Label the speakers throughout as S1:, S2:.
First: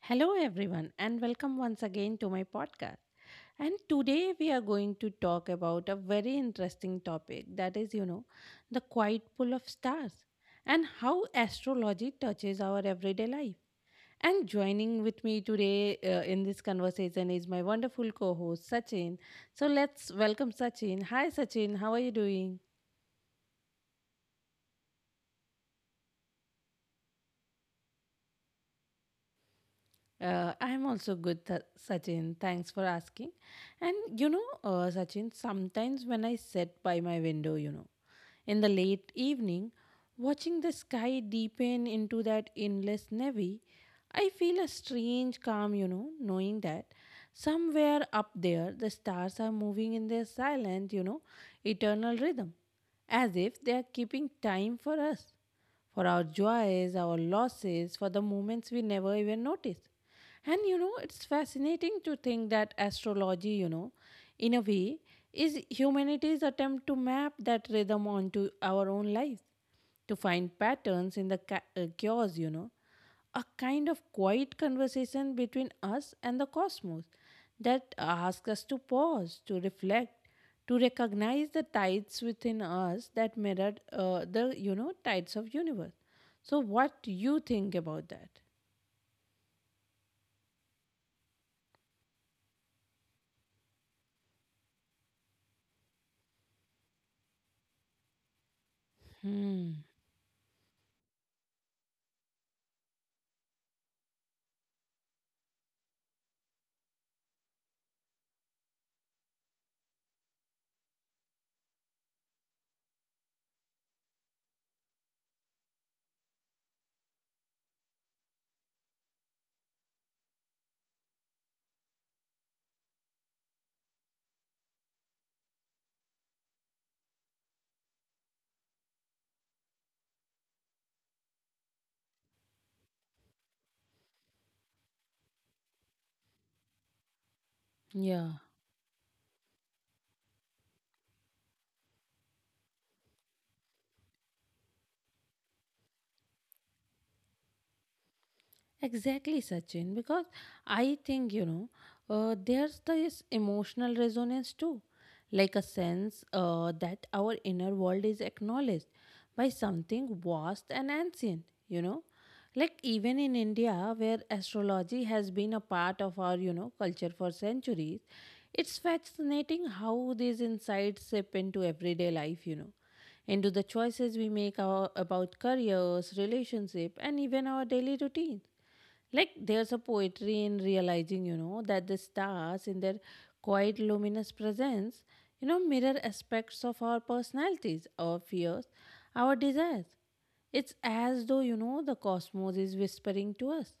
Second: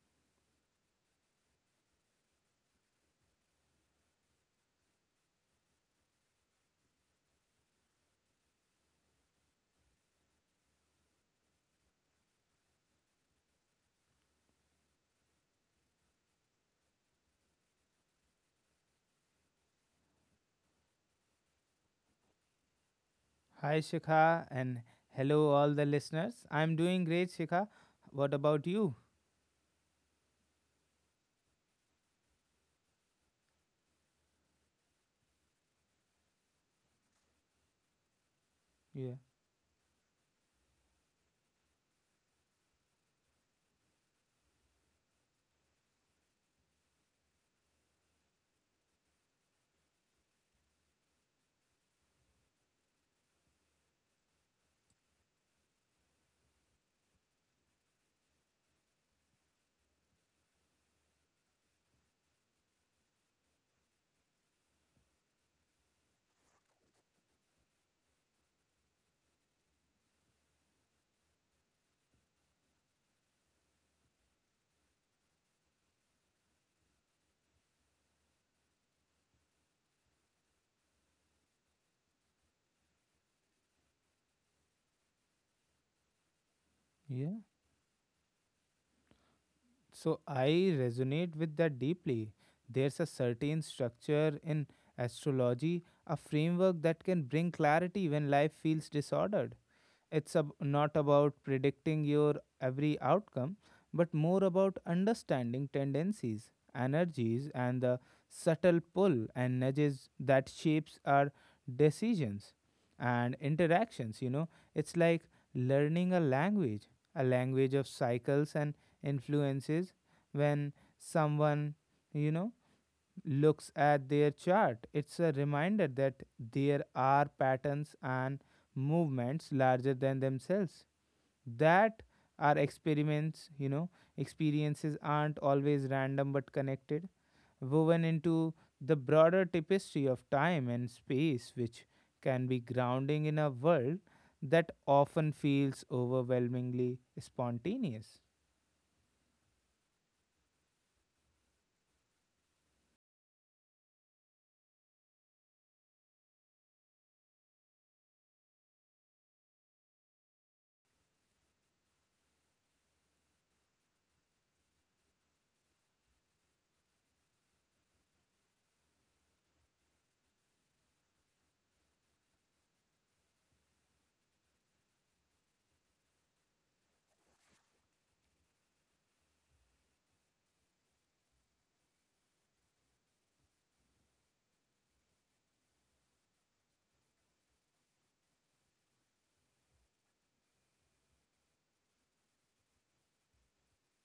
S1: Hello, everyone, and welcome once again to my podcast. And today we are going to talk about a very interesting topic that is, the quiet pull of stars and how astrology touches our everyday life. And joining with me today in this conversation is my wonderful co host, Sachin. So let's welcome Sachin. Hi, Sachin, how are you doing?
S2: Hi, Shikha, and hello, all the listeners. I'm doing great, Shikha. What about you?
S1: I'm also good, Sachin. Thanks for asking. Sachin, sometimes when I sit by my window, in the
S2: Yeah,
S1: late evening, watching the sky deepen into that endless navy, I feel a strange calm, knowing that somewhere up there the stars are moving in their silent, eternal rhythm, as if they are keeping time for us, for our joys, our losses, for the moments we never even notice. It's fascinating to think that astrology, in a way, is humanity's attempt to map that rhythm onto our own lives, to find patterns in the chaos, a kind of quiet conversation between us and the cosmos that asks us to pause, to reflect, to recognize the tides within us that mirrored the tides of universe. So, what
S2: yeah.
S1: do you think about that?
S2: So, I resonate with that deeply. There's a certain structure in astrology, a framework that can bring clarity when life feels disordered. It's not about predicting your every outcome, but more about understanding tendencies, energies, and the subtle pull and nudges that shapes our decisions and interactions. You know, it's like learning a language of cycles and influences. When someone, you know, looks at their chart, it's a reminder that there are patterns and movements larger than themselves that our experiences aren't always random but connected, woven into
S1: Yeah.
S2: the broader tapestry of time and space, which can be grounding in a world that often feels overwhelmingly spontaneous.
S1: Exactly, Sachin, because I think, there's this emotional resonance too, like a sense that our inner world is acknowledged by something vast and ancient, you know. Like even in India, where astrology has been a part of our, culture for centuries, it's fascinating how these insights sip into everyday life, into the choices we make our, about careers, relationship, and even our daily routine. Like there's a poetry in realizing, that the stars in their quiet luminous presence, mirror aspects of our personalities, our fears, our desires. It's as though, the cosmos is whispering to us,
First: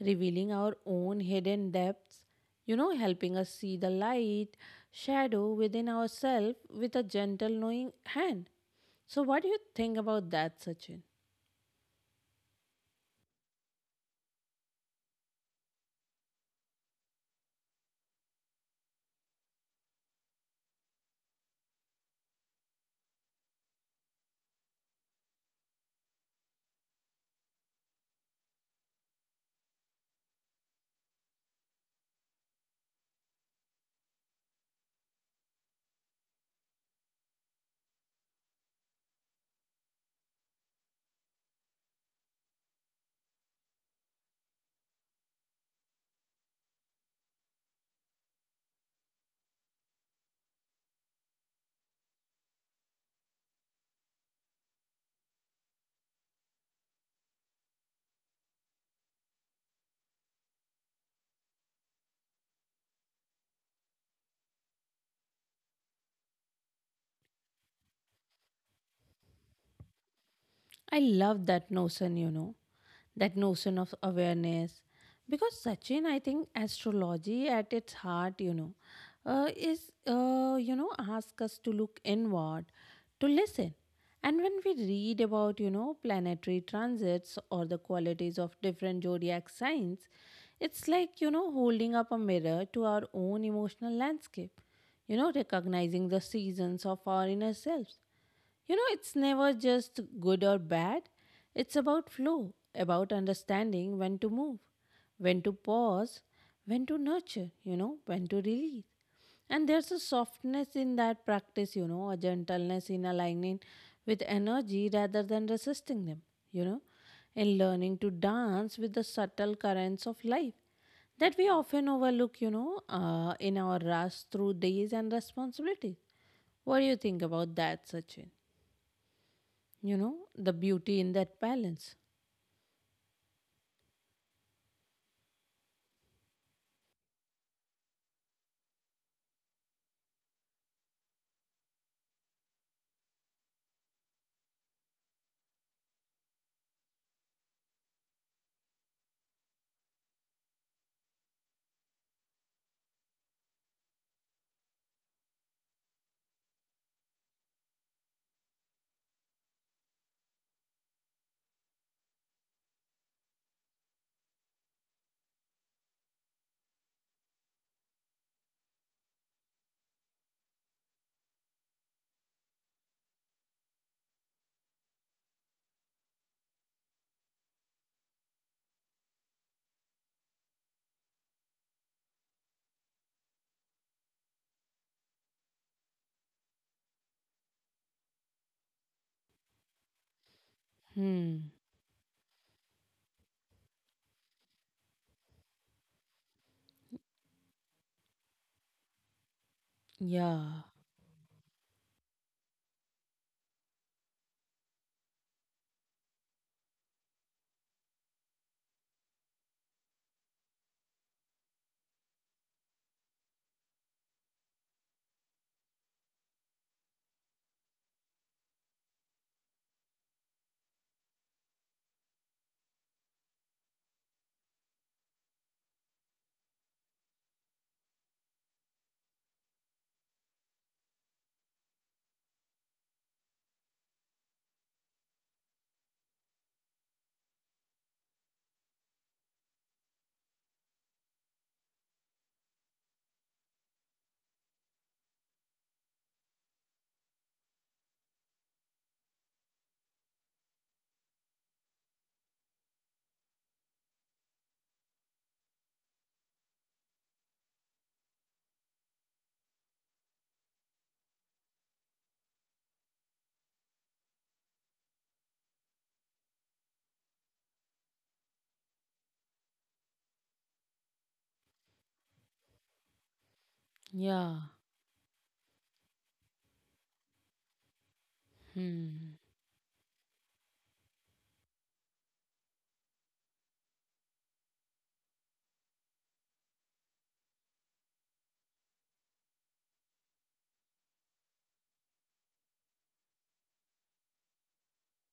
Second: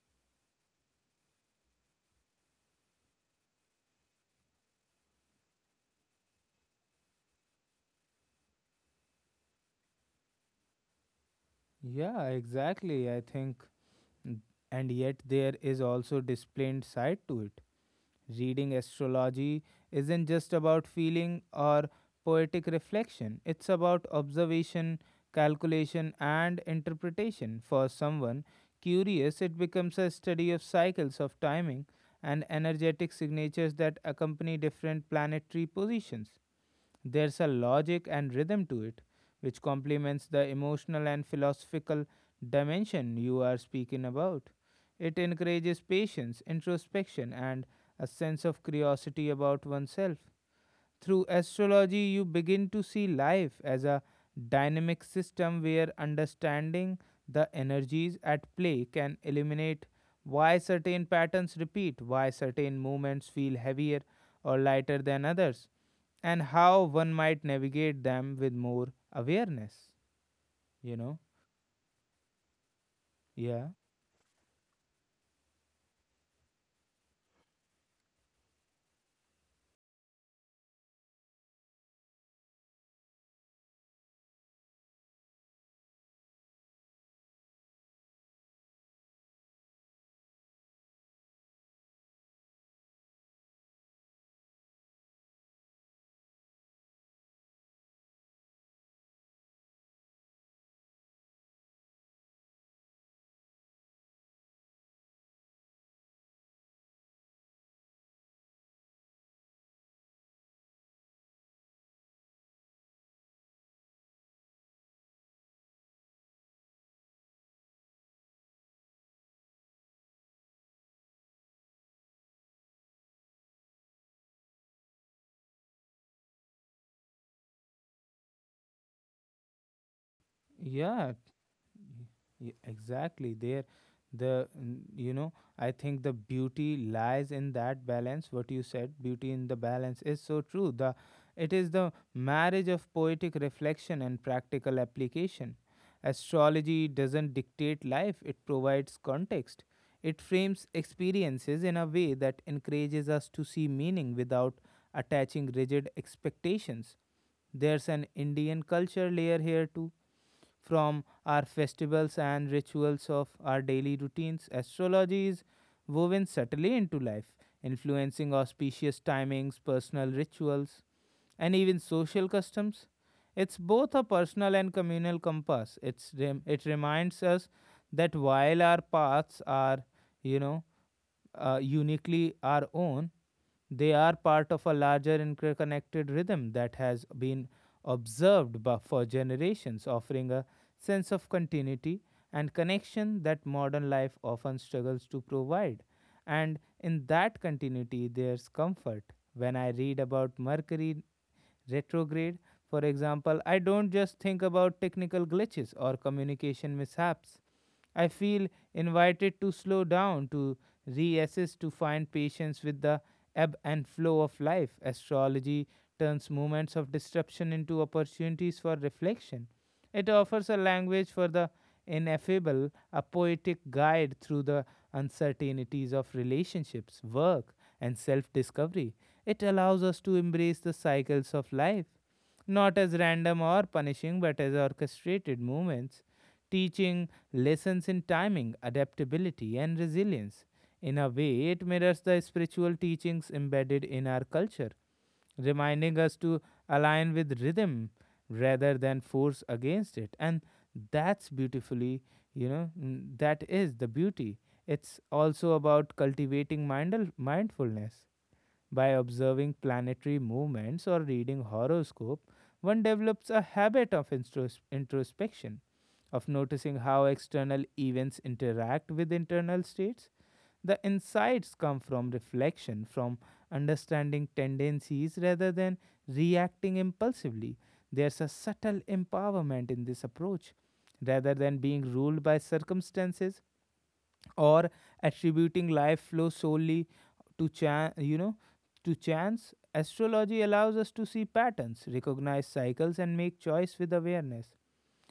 S1: revealing our own hidden depths, helping us see the light, shadow within ourselves with a gentle knowing hand. So what do you think about that, Sachin?
S2: Yeah, exactly. I think. N- And yet, there is also disciplined side to it. Reading astrology isn't just about feeling or poetic reflection, it's about observation, calculation, and interpretation. For someone curious, it becomes a study of cycles of timing and energetic signatures that accompany different planetary positions. There's a logic and rhythm to it, which complements the emotional and philosophical dimension you are speaking about. It encourages patience, introspection, and a sense of curiosity about oneself. Through astrology, you begin to see life as a dynamic system where understanding the energies at play can eliminate why certain patterns repeat, why certain moments feel heavier or lighter than others, and how one might navigate them with more awareness. You
S1: I
S2: know?
S1: love that notion, that
S2: Yeah.
S1: notion of awareness because Sachin, I think astrology at its heart you know is you know ask us to look inward, to listen. And when we read about planetary transits or the qualities of different zodiac signs, it's like holding up a mirror to our own emotional landscape, recognizing the seasons of our inner selves. You know, it's never just good or bad. It's about flow, about understanding when to move, when to pause, when to nurture, when to release. And there's a softness in that practice, a gentleness in aligning with energy rather than resisting them, you know, in learning to dance with the subtle currents of life that we often overlook, in our rush through days and responsibilities. What do you think about that, Sachin? You know, the beauty in
S2: Yeah,
S1: that balance.
S2: Exactly. there the n- you know I think the beauty lies in that balance. What you said, beauty in the balance, is so true. The It is the marriage of poetic reflection and practical application. Astrology doesn't dictate life, it provides context. It frames experiences in a way that encourages us to see meaning without attaching rigid expectations. There's an Indian culture layer here too, from our festivals and rituals of our daily routines. Astrology is woven subtly into life, influencing auspicious timings, personal rituals, and even social customs. It's both a personal and communal compass. It reminds us that while our paths are, you know, uniquely our own, they are part of a larger interconnected rhythm that has been observed for generations, offering a sense of
S1: Hmm.
S2: continuity and connection that modern life often struggles to provide. And in that continuity, there's comfort. When I read about
S1: Yeah.
S2: Mercury retrograde, for example, I don't just think about technical glitches or communication mishaps. I feel invited to slow down, to reassess, to find patience with the ebb and flow of life. Astrology turns moments of disruption into opportunities for reflection. It offers a language for the ineffable, a poetic guide through the uncertainties of relationships, work, and self discovery. It allows us to embrace the cycles of life not as random or punishing, but as orchestrated movements, teaching lessons in timing, adaptability, and resilience. In a way, it mirrors the spiritual teachings embedded in our culture, reminding us to align with rhythm rather than force against it. And that's beautifully, that is the beauty. It's also about cultivating mindfulness by observing planetary movements or reading horoscope. One develops a habit of introspection, of noticing how external events interact with internal states. The insights come from reflection, from understanding
S1: Yeah.
S2: tendencies rather than reacting impulsively. There's a subtle
S1: Hmm.
S2: empowerment in this approach. Rather than being ruled by circumstances, or attributing life flow solely to chance, astrology allows us to see patterns, recognize cycles, and make choice with awareness.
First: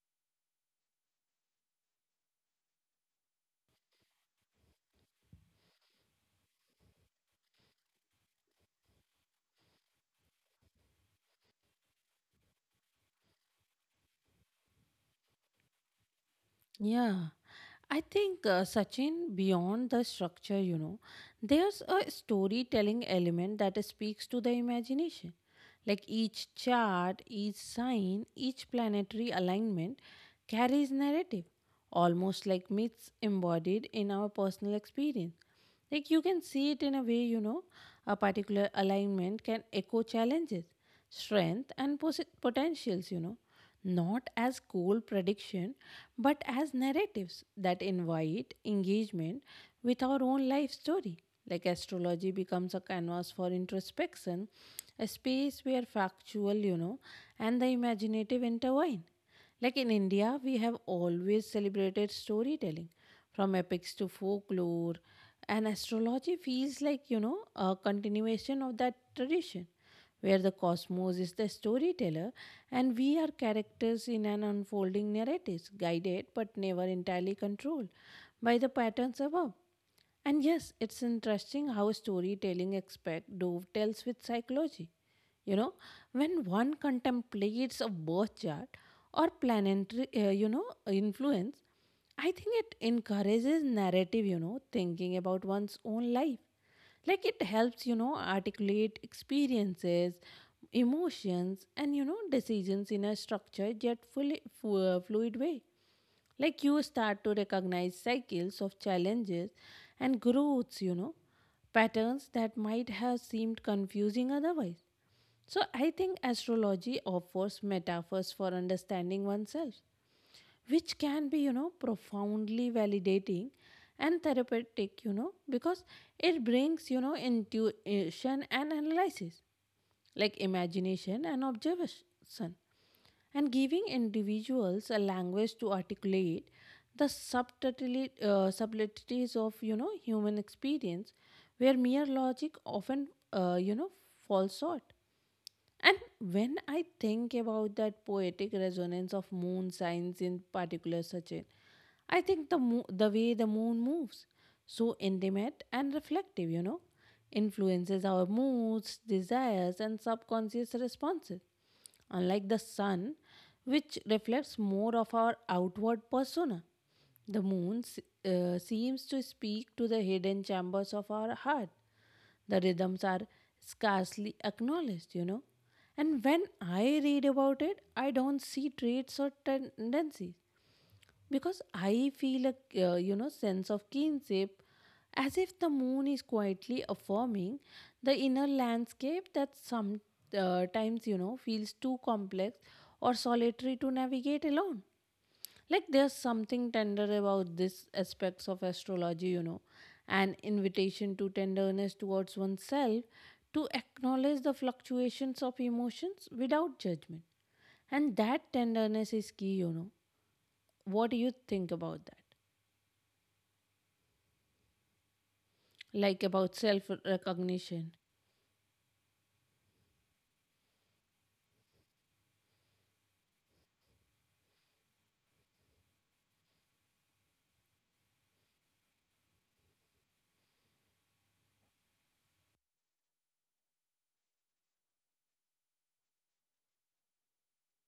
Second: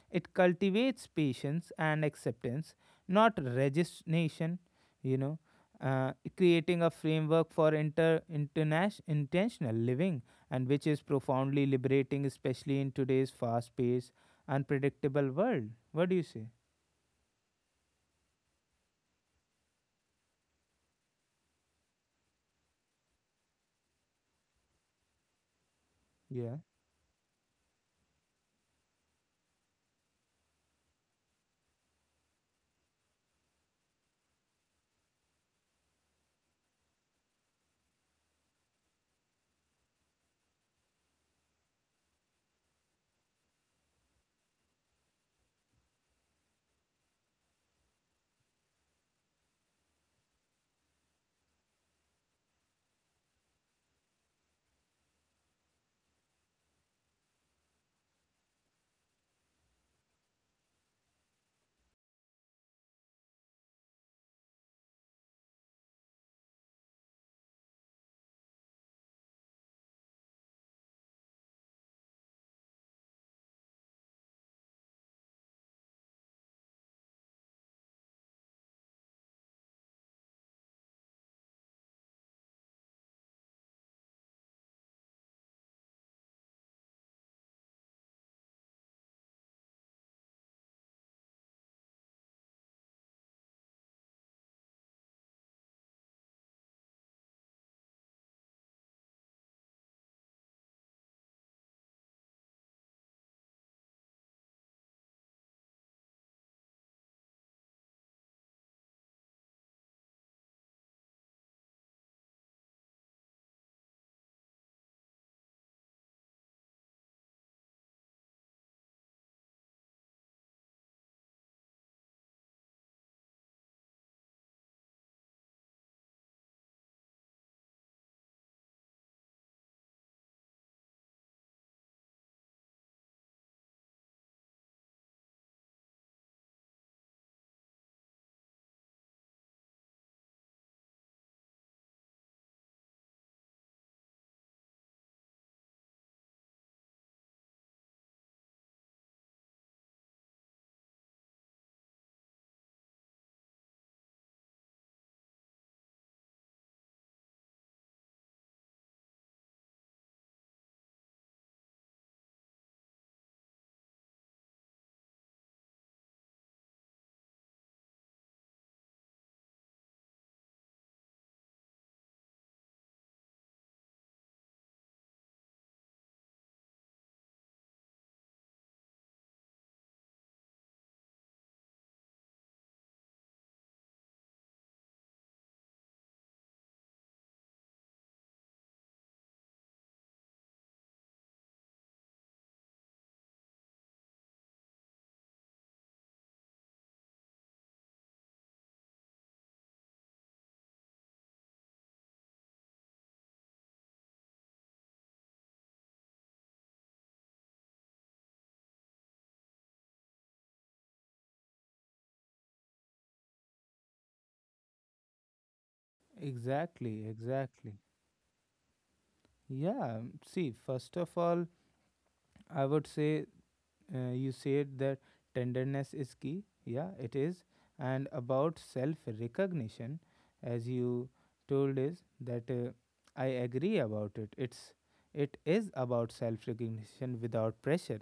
S2: It cultivates patience and acceptance, not resignation. you know Creating a framework for inter international intentional living, and which is profoundly liberating, especially in today's fast paced unpredictable world. What do you say?
S1: Yeah. I think Sachin, beyond the structure, there's a storytelling element that speaks to the imagination. Like each
S2: Yeah,
S1: chart, each sign, each planetary alignment carries narrative, almost like myths embodied in our personal experience. Like you can see it in a way, a particular alignment can echo challenges, strength, and potentials, not as cold prediction, but as narratives that invite engagement with our own life story. Like astrology becomes a canvas for introspection, a space where factual, and the imaginative intertwine, like in India, we have always celebrated storytelling, from epics to folklore, and astrology feels like, a continuation of that tradition, where the cosmos is the storyteller and we are characters in an unfolding narrative, guided but never entirely controlled by the patterns above. And yes, it's interesting how storytelling aspect dovetails with psychology. You know, when one contemplates a birth chart or planetary, influence, I think it encourages narrative, thinking about one's own life. Like it helps, articulate experiences, emotions, and, decisions in a structured yet fluid way. Like you start to recognize cycles of challenges and growths, patterns that might have seemed confusing otherwise. So I think astrology offers metaphors for understanding oneself, which can be profoundly validating and therapeutic, because it brings intuition and analysis, like imagination and observation, and giving individuals a language to articulate the subtleties of human experience where mere logic often falls short. And when I think about that poetic resonance of moon signs in particular, Sachin, I think the the way the moon moves, so intimate and reflective, influences our moods, desires, and subconscious responses. Unlike the sun, which reflects more of our outward persona, the moon seems to speak to the hidden chambers of our heart, the rhythms are scarcely acknowledged, you know. And when I read about it, I don't see traits or tendencies because I feel a sense of kinship, as if the moon is quietly affirming the inner landscape that some times feels too complex or solitary to navigate alone. Like there's something tender about this aspects of astrology, an invitation to tenderness towards oneself, to acknowledge the fluctuations of emotions without judgment. And that tenderness is key, you know. What do you think about that? Like about self
S2: exactly, exactly.
S1: recognition?
S2: Yeah, see, first of all, I would say you said that tenderness is key. Yeah, it is. And about self recognition, as you told is that I agree about it. It is about self recognition without pressure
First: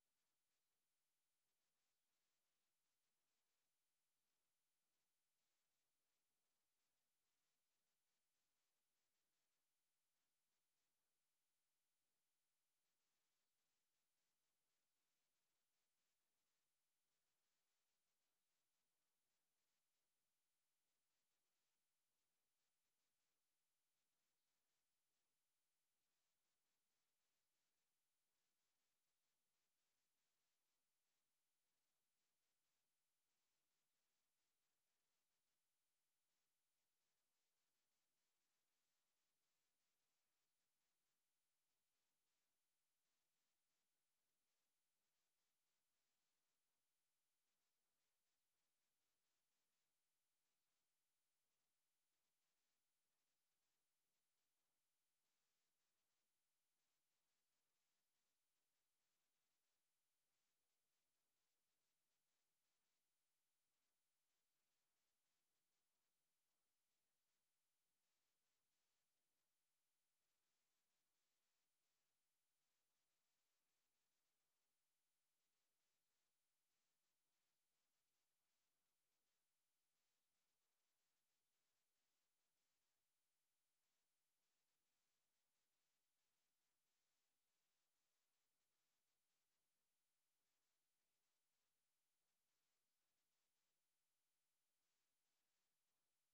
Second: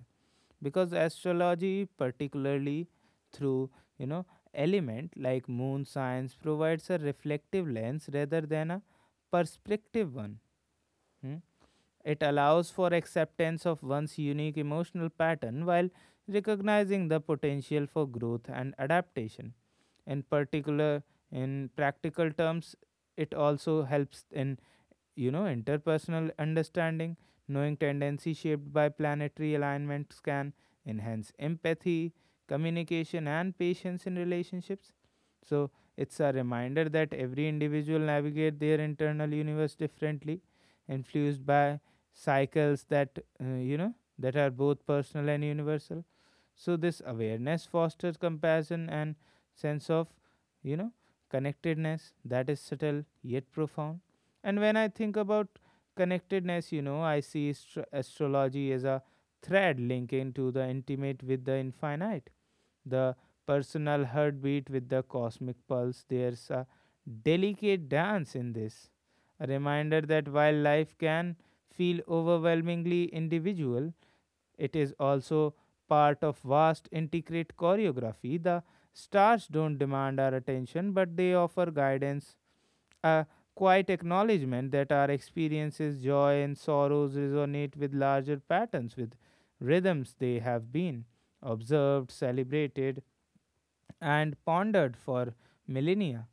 S2: because astrology, particularly through you know element like moon signs, provides a reflective lens rather than a perspective one. Hmm? It allows for acceptance of one's unique emotional pattern while recognizing the potential for growth and adaptation. In particular, in practical terms, it also helps in interpersonal understanding. Knowing tendency shaped by planetary alignments can enhance empathy, communication, and patience in relationships. So, it's a reminder that every individual navigate their internal universe differently, influenced by cycles that you know that are both personal and universal. So this awareness fosters compassion and sense of, you know, connectedness that is subtle yet profound. And when I think about connectedness, I see astrology as a thread linking to the intimate with the infinite, the personal heartbeat with the cosmic pulse. There's a delicate dance in this, a reminder that while life can feel overwhelmingly individual, it is also part of vast intricate choreography. The stars don't demand our attention, but they offer guidance, a quiet acknowledgement that our experiences, joy, and sorrows resonate with larger patterns, with rhythms they have been observed, celebrated, and pondered for millennia.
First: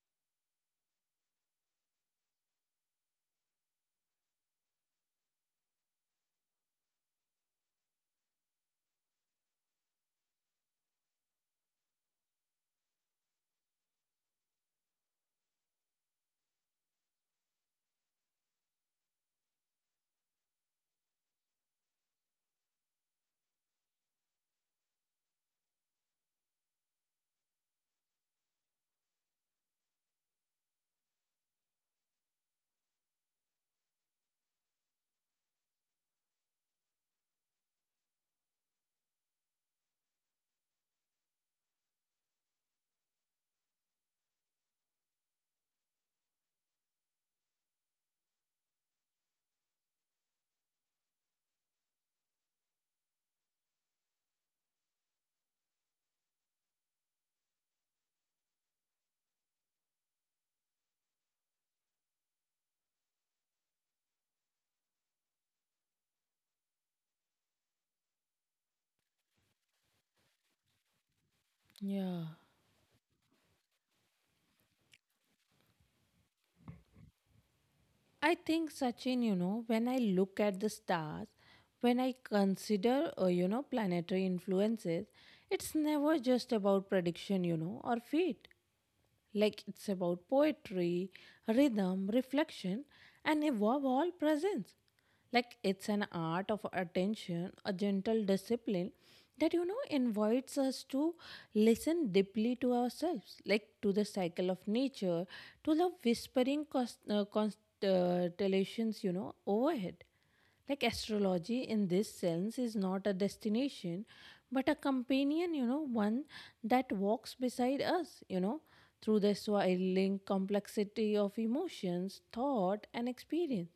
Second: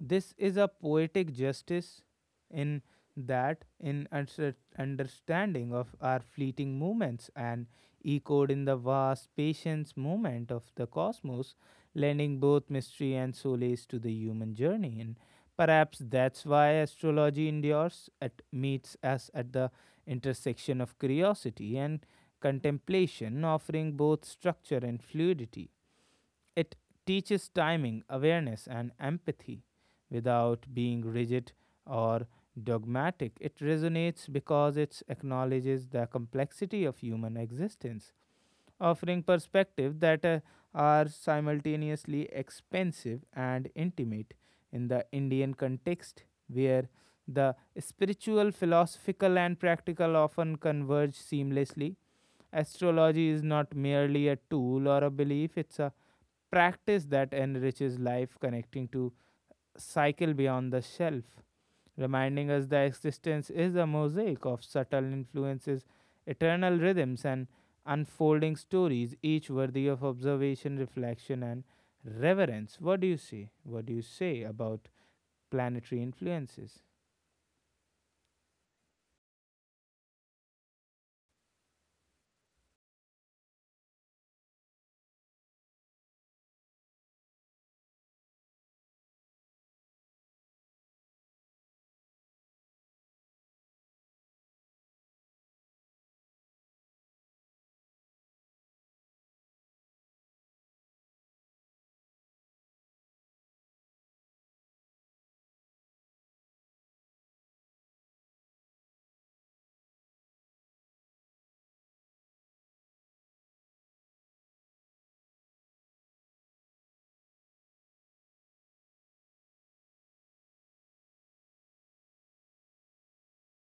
S2: This is a poetic justice in that, in understanding of our fleeting moments and echoed in the vast patience moment of the cosmos, lending both mystery and solace to the human journey. And perhaps that's why astrology endures, it meets us at the intersection of curiosity and contemplation, offering both structure and fluidity. It teaches timing, awareness, and empathy without being rigid or dogmatic. It resonates because it acknowledges the complexity of human existence, offering perspectives that are simultaneously expensive and intimate in the Indian context, where the spiritual, philosophical, and practical often converge seamlessly. Astrology is not merely a tool or a belief, it's a practice that enriches life, connecting to cycle beyond the shelf, reminding us that existence is a mosaic of subtle influences, eternal rhythms, and unfolding stories, each worthy of observation, reflection, and
S1: Yeah.
S2: reverence. What do you see? What do you say about planetary influences?
S1: I think, Sachin, you know, when I look at the stars, when I consider, planetary influences, it's never just about prediction, or fate. Like it's about poetry, rhythm, reflection, and above all, presence. Like it's an art of attention, a gentle discipline that invites us to listen deeply to ourselves, like to the cycle of nature, to the whispering constellations, overhead. Like astrology in this sense is not a destination but a companion, one that walks beside us, through the swirling complexity of emotions, thought and experience,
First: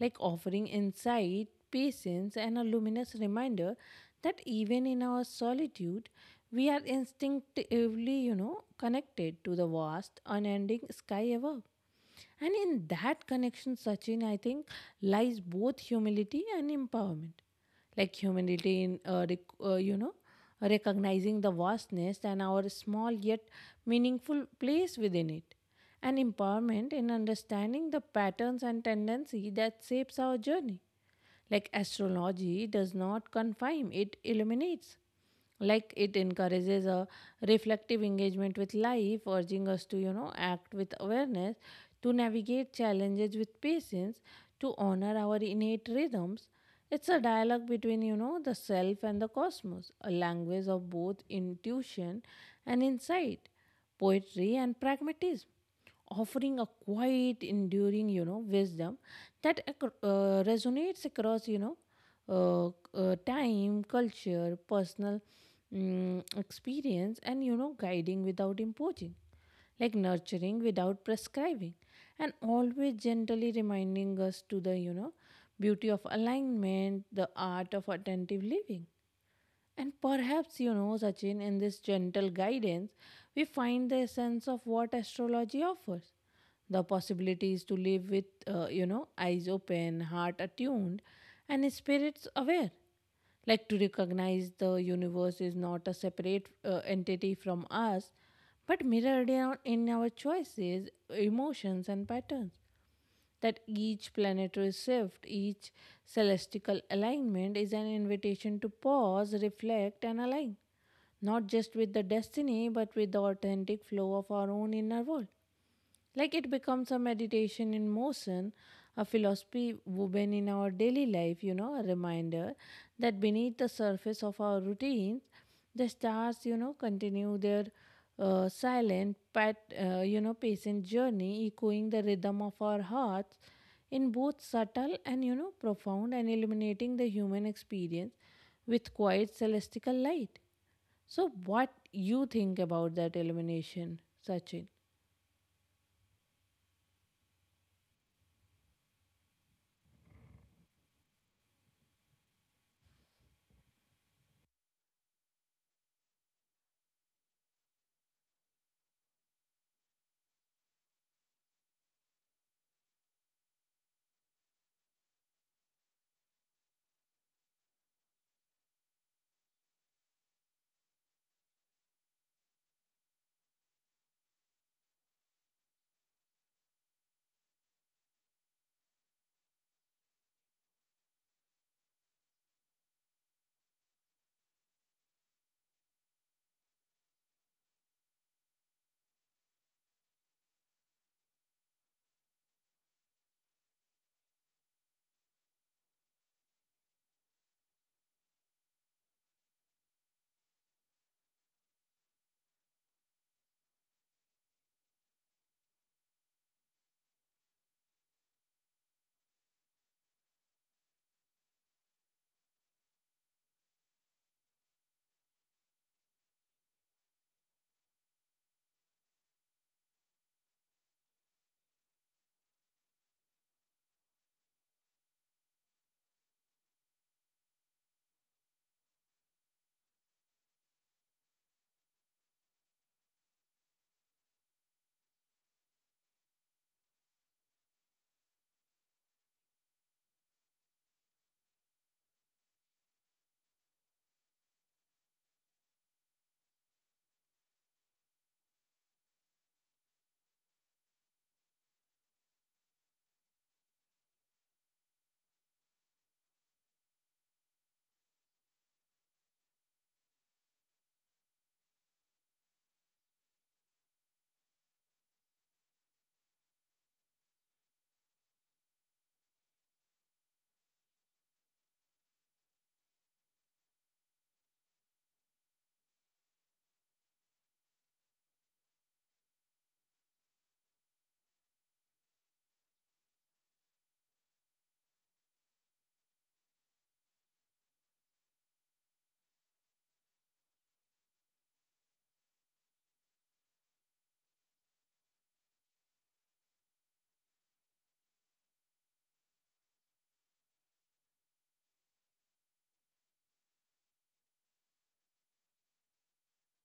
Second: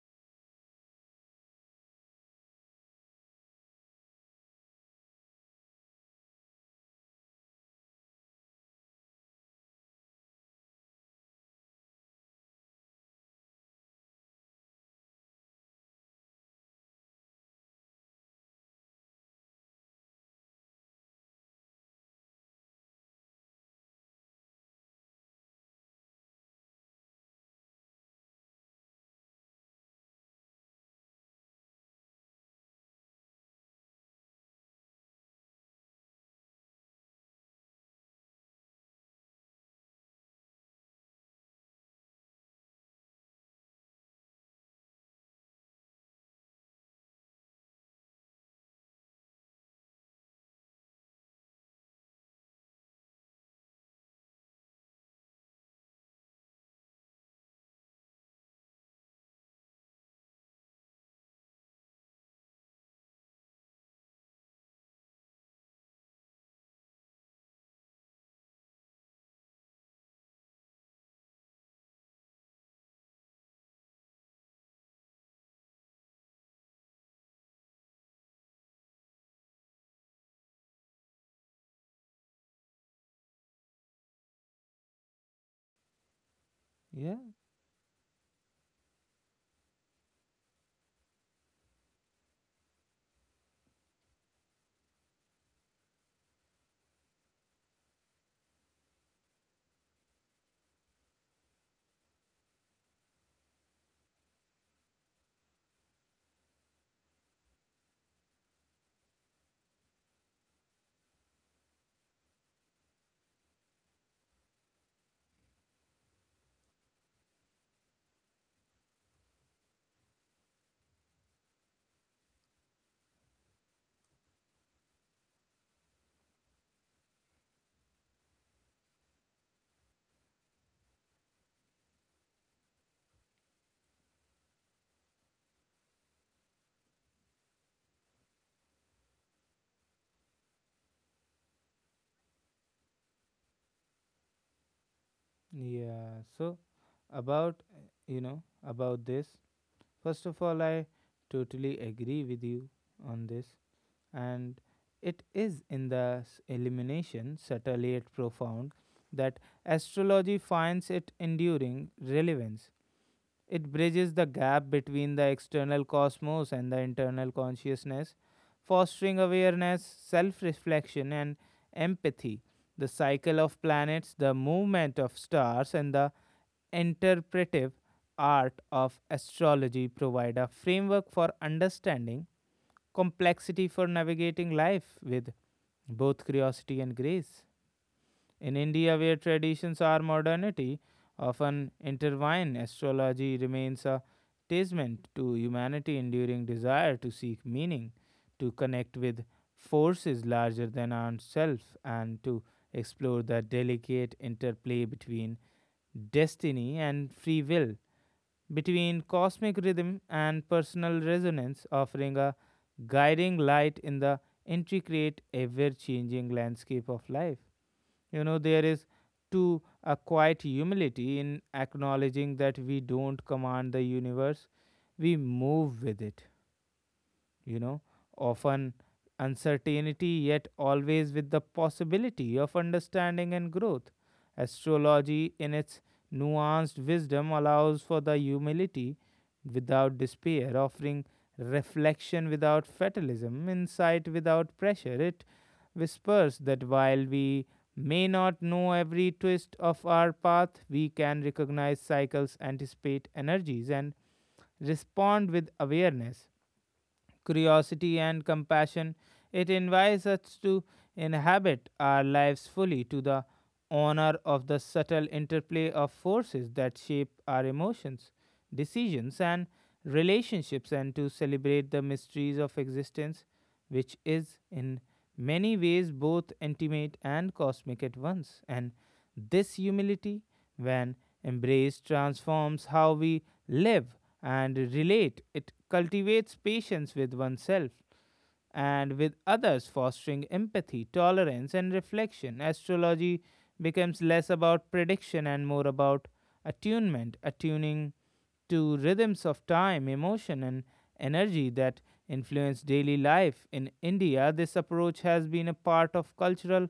S1: like offering insight, patience, and a luminous reminder that even in our solitude we are instinctively connected to the vast unending sky above. And in that connection, Sachin, I think, lies both humility and empowerment. Like humility in, recognizing the vastness and our small yet meaningful place within it. And empowerment in understanding the patterns and tendency that shapes our journey. Like astrology does not confine, it illuminates. Like it encourages a reflective engagement with life, urging us to, act with awareness, to navigate challenges with patience, to honor our innate rhythms. It's a dialogue between, the self and the cosmos, a language of both intuition and insight, poetry and pragmatism, offering a quiet enduring wisdom that resonates across uh, time, culture, personal, experience, and guiding without imposing, like nurturing without prescribing, and always gently reminding us to the beauty of alignment, the art of attentive living. And perhaps, Sachin, in this gentle guidance, we find the essence of what astrology offers. The
S2: Yeah,
S1: possibilities to live with, eyes open, heart attuned, and spirits aware. Like to recognize the universe is not a separate entity from us, but mirrored in our choices, emotions, and patterns, that each planetary shift, each celestial alignment is an invitation to pause, reflect, and align, not just with the destiny, but with the authentic flow of our own inner world. Like it becomes a meditation in motion, a philosophy woven in our daily life, a reminder that beneath the surface of our routines the stars, continue their silent, patient journey, echoing the rhythm of our hearts in both subtle and, profound, and illuminating the human experience with quiet celestial light. So, what you think about that illumination, Sachin?
S2: yeah. So, about you know about this. First of all, I totally agree with you on this. And it is in the elimination, subtle yet profound, that astrology finds its enduring relevance. It bridges the gap between the external cosmos and the internal consciousness, fostering awareness, self reflection, and empathy. The cycle of planets, the movement of stars, and the interpretive art of astrology provide a framework for understanding complexity, for navigating life with both curiosity and grace. In India, where traditions are modernity often intertwined, astrology remains a testament to humanity's enduring desire to seek meaning, to connect with forces larger than ourself, and to explore the delicate interplay between destiny and free will, between cosmic rhythm and personal resonance, offering a guiding light in the intricate, ever changing landscape of life. You know, there is too a quiet humility in acknowledging that we don't command the universe, we move with it you know, often uncertainty, yet always with the possibility of understanding and growth. Astrology, in its nuanced wisdom, allows for the humility without despair, offering reflection without fatalism, insight without pressure. It whispers that while we may not know every twist of our path, we can recognize cycles, anticipate energies, and respond with awareness, curiosity, and compassion. It invites us to inhabit our lives fully, to the honor of the subtle interplay of forces that shape our emotions, decisions, and relationships, and to celebrate the mysteries of existence, which is in many ways both intimate and cosmic at once. And this humility, when embraced, transforms how we live and relate. It cultivates patience with oneself and with others, fostering empathy, tolerance, and reflection. Astrology becomes less about prediction and more about attunement, attuning to rhythms of time, emotion, and energy that influence daily life. In India, this approach has been a part of cultural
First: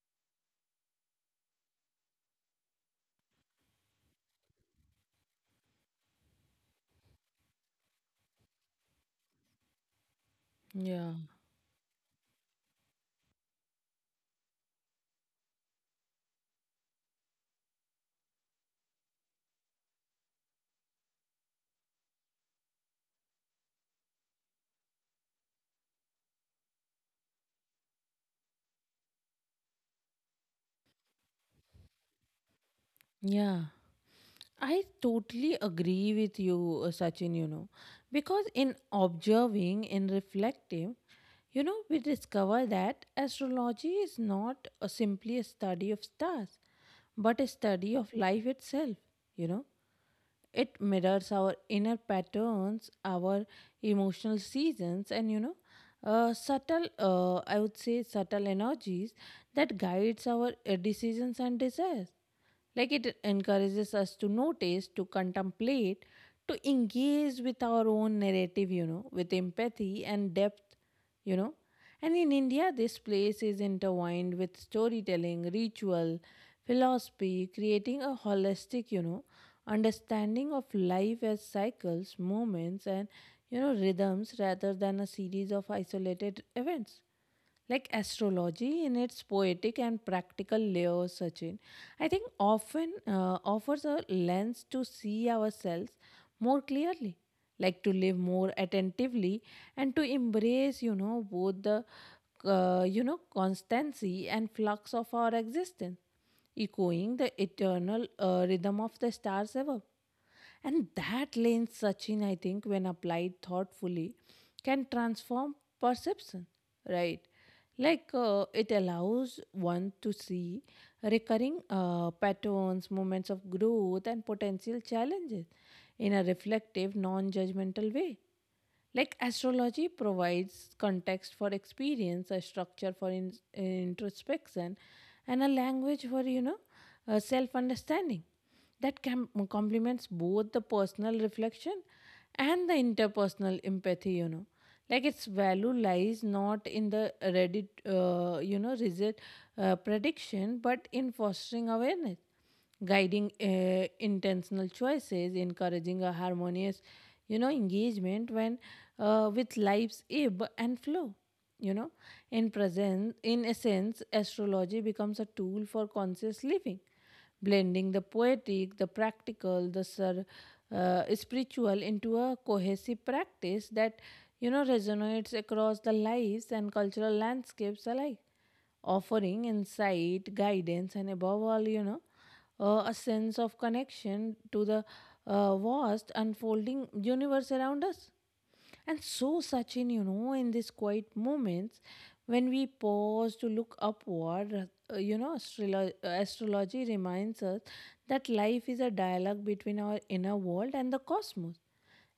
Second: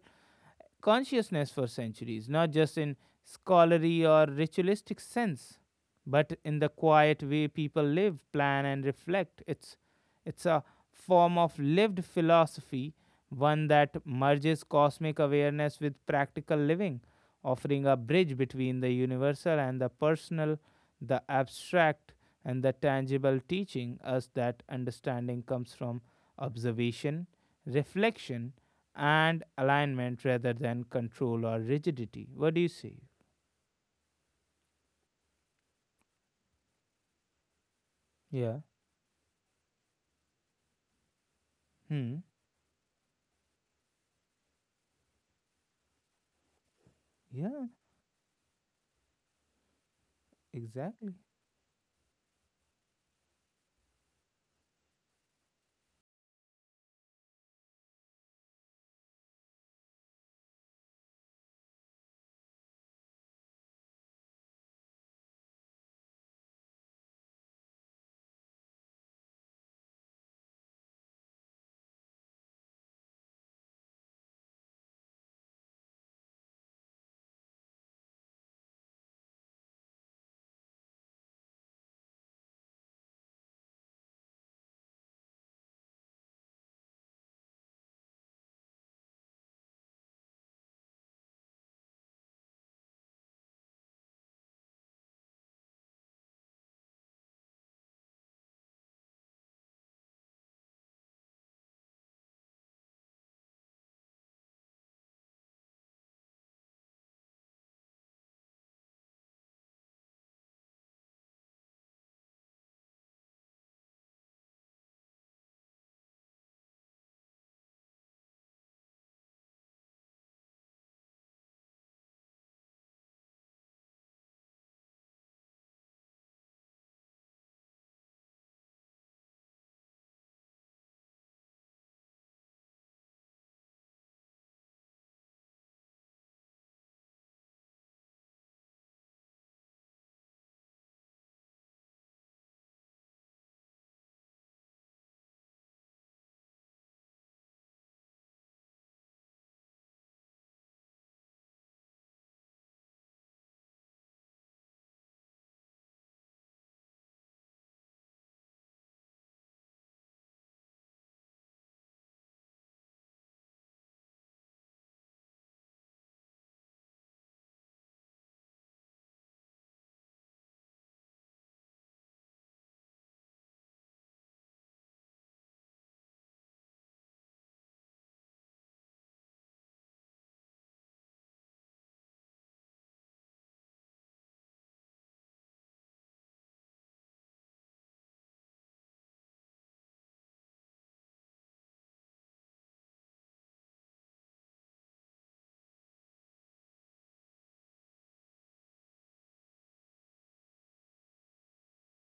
S2: consciousness for centuries, not just in scholarly or ritualistic sense, but in the quiet way people live, plan, and reflect. It's a
S1: Yeah,
S2: form of lived philosophy, one that merges cosmic awareness with practical living, offering a bridge between the universal and the personal, the abstract and the tangible, teaching us that understanding comes from observation, reflection, and alignment rather than control or rigidity. What do you say?
S1: yeah. I totally agree with you, Sachin, you know, because
S2: Yeah.
S1: in observing, in reflecting, we
S2: Hmm.
S1: discover that astrology is not a simply a study of stars, but a
S2: Yeah,
S1: study of life itself, you know. It
S2: exactly.
S1: mirrors our inner patterns, our emotional seasons, and I would say, subtle energies that guides our decisions and desires. Like it encourages us to notice, to contemplate, to engage with our own narrative, with empathy and depth, you know. And in India, this place is intertwined with storytelling, ritual, philosophy, creating a holistic, understanding of life as cycles, moments, and rhythms rather than a series of isolated events. Like astrology, in its poetic and practical layers, Sachin, I think often offers a lens to see ourselves more clearly, like to live more attentively and to embrace both the constancy and flux of our existence, echoing the eternal rhythm of the stars above. And that lens, Sachin, I think, when applied thoughtfully, can transform perception, right? Like it allows one to see recurring patterns, moments of growth, and potential challenges in a reflective, non judgmental way. Like astrology provides context for experience, a structure for introspection, and a language for, self understanding that complements both the personal reflection and the interpersonal empathy, like its value lies not in the ready, rigid prediction, but in fostering awareness, guiding intentional choices, encouraging a harmonious, engagement when with life's ebb and flow, you know in present. In essence, astrology becomes a tool for conscious living, blending the poetic, the practical, the spiritual into a cohesive practice that resonates across the lives and cultural landscapes alike, offering insight, guidance, and above all, a sense of connection to the vast unfolding universe around us. And so, Sachin, in these quiet moments, when we pause to look upward, astrology reminds us that life is a dialogue between our inner world and the cosmos,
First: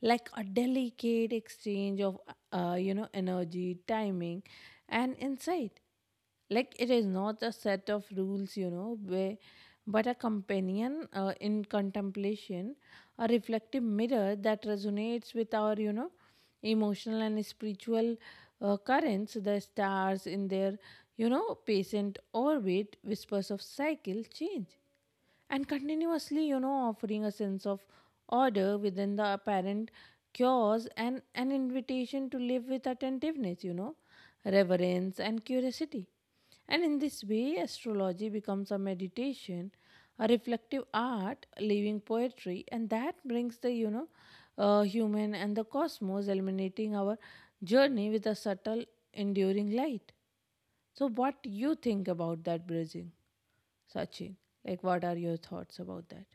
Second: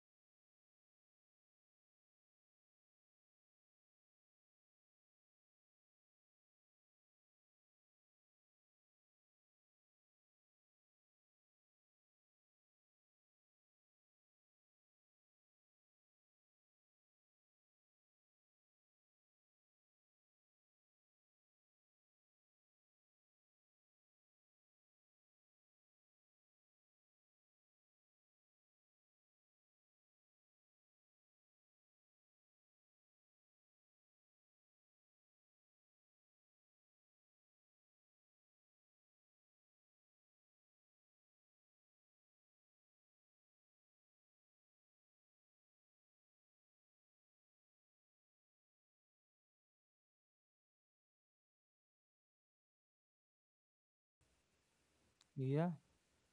S1: like a delicate exchange of, energy, timing, and insight. Like it is not a set of rules, where, but a companion in contemplation, a reflective mirror that resonates with our, emotional and spiritual currents. The stars in their, patient orbit, whispers of cycle change and continuously, offering a sense of order within the apparent chaos, and an invitation to live with attentiveness, reverence, and curiosity. And in this way, astrology becomes a meditation, a reflective art, a living poetry, and that brings the, human and the cosmos, illuminating our journey with a subtle enduring light. So what you think about that bridging, Sachin? Like, what are your
S2: Yeah.
S1: thoughts about that?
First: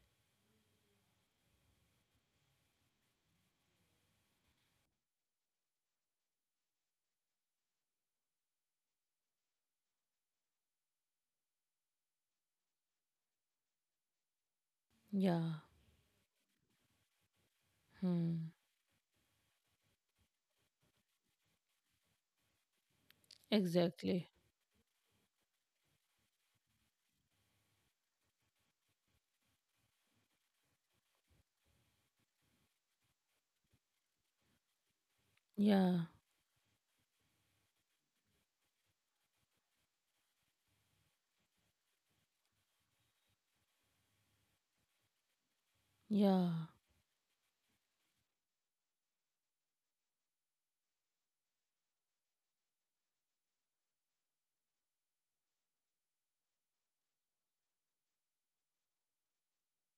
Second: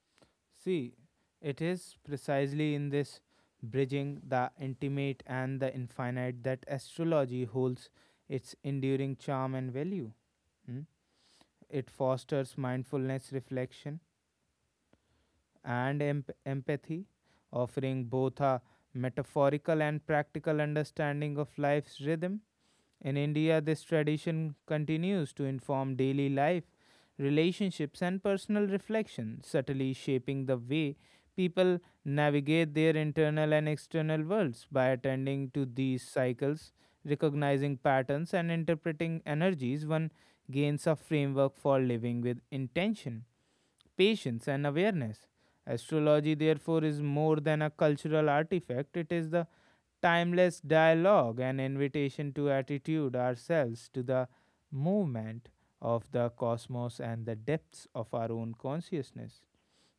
S2: See, it is precisely in this bridging the intimate and the infinite that astrology holds its enduring charm and value. Hmm? It fosters mindfulness, reflection,
S1: Yeah.
S2: and empathy, offering both
S1: Hmm.
S2: a metaphorical and practical understanding of life's rhythm. In India, this
S1: Exactly.
S2: tradition continues to inform daily life, relationships, and personal reflection, subtly shaping the way people navigate their internal and external worlds by attending to these
S1: Yeah.
S2: cycles, recognizing patterns, and interpreting energies. One gains a framework for living with intention, patience, and awareness. Astrology,
S1: Yeah.
S2: therefore, is more than a cultural artifact. It is the timeless dialogue, an invitation to attitude ourselves to the movement of the cosmos and the depths of our own consciousness,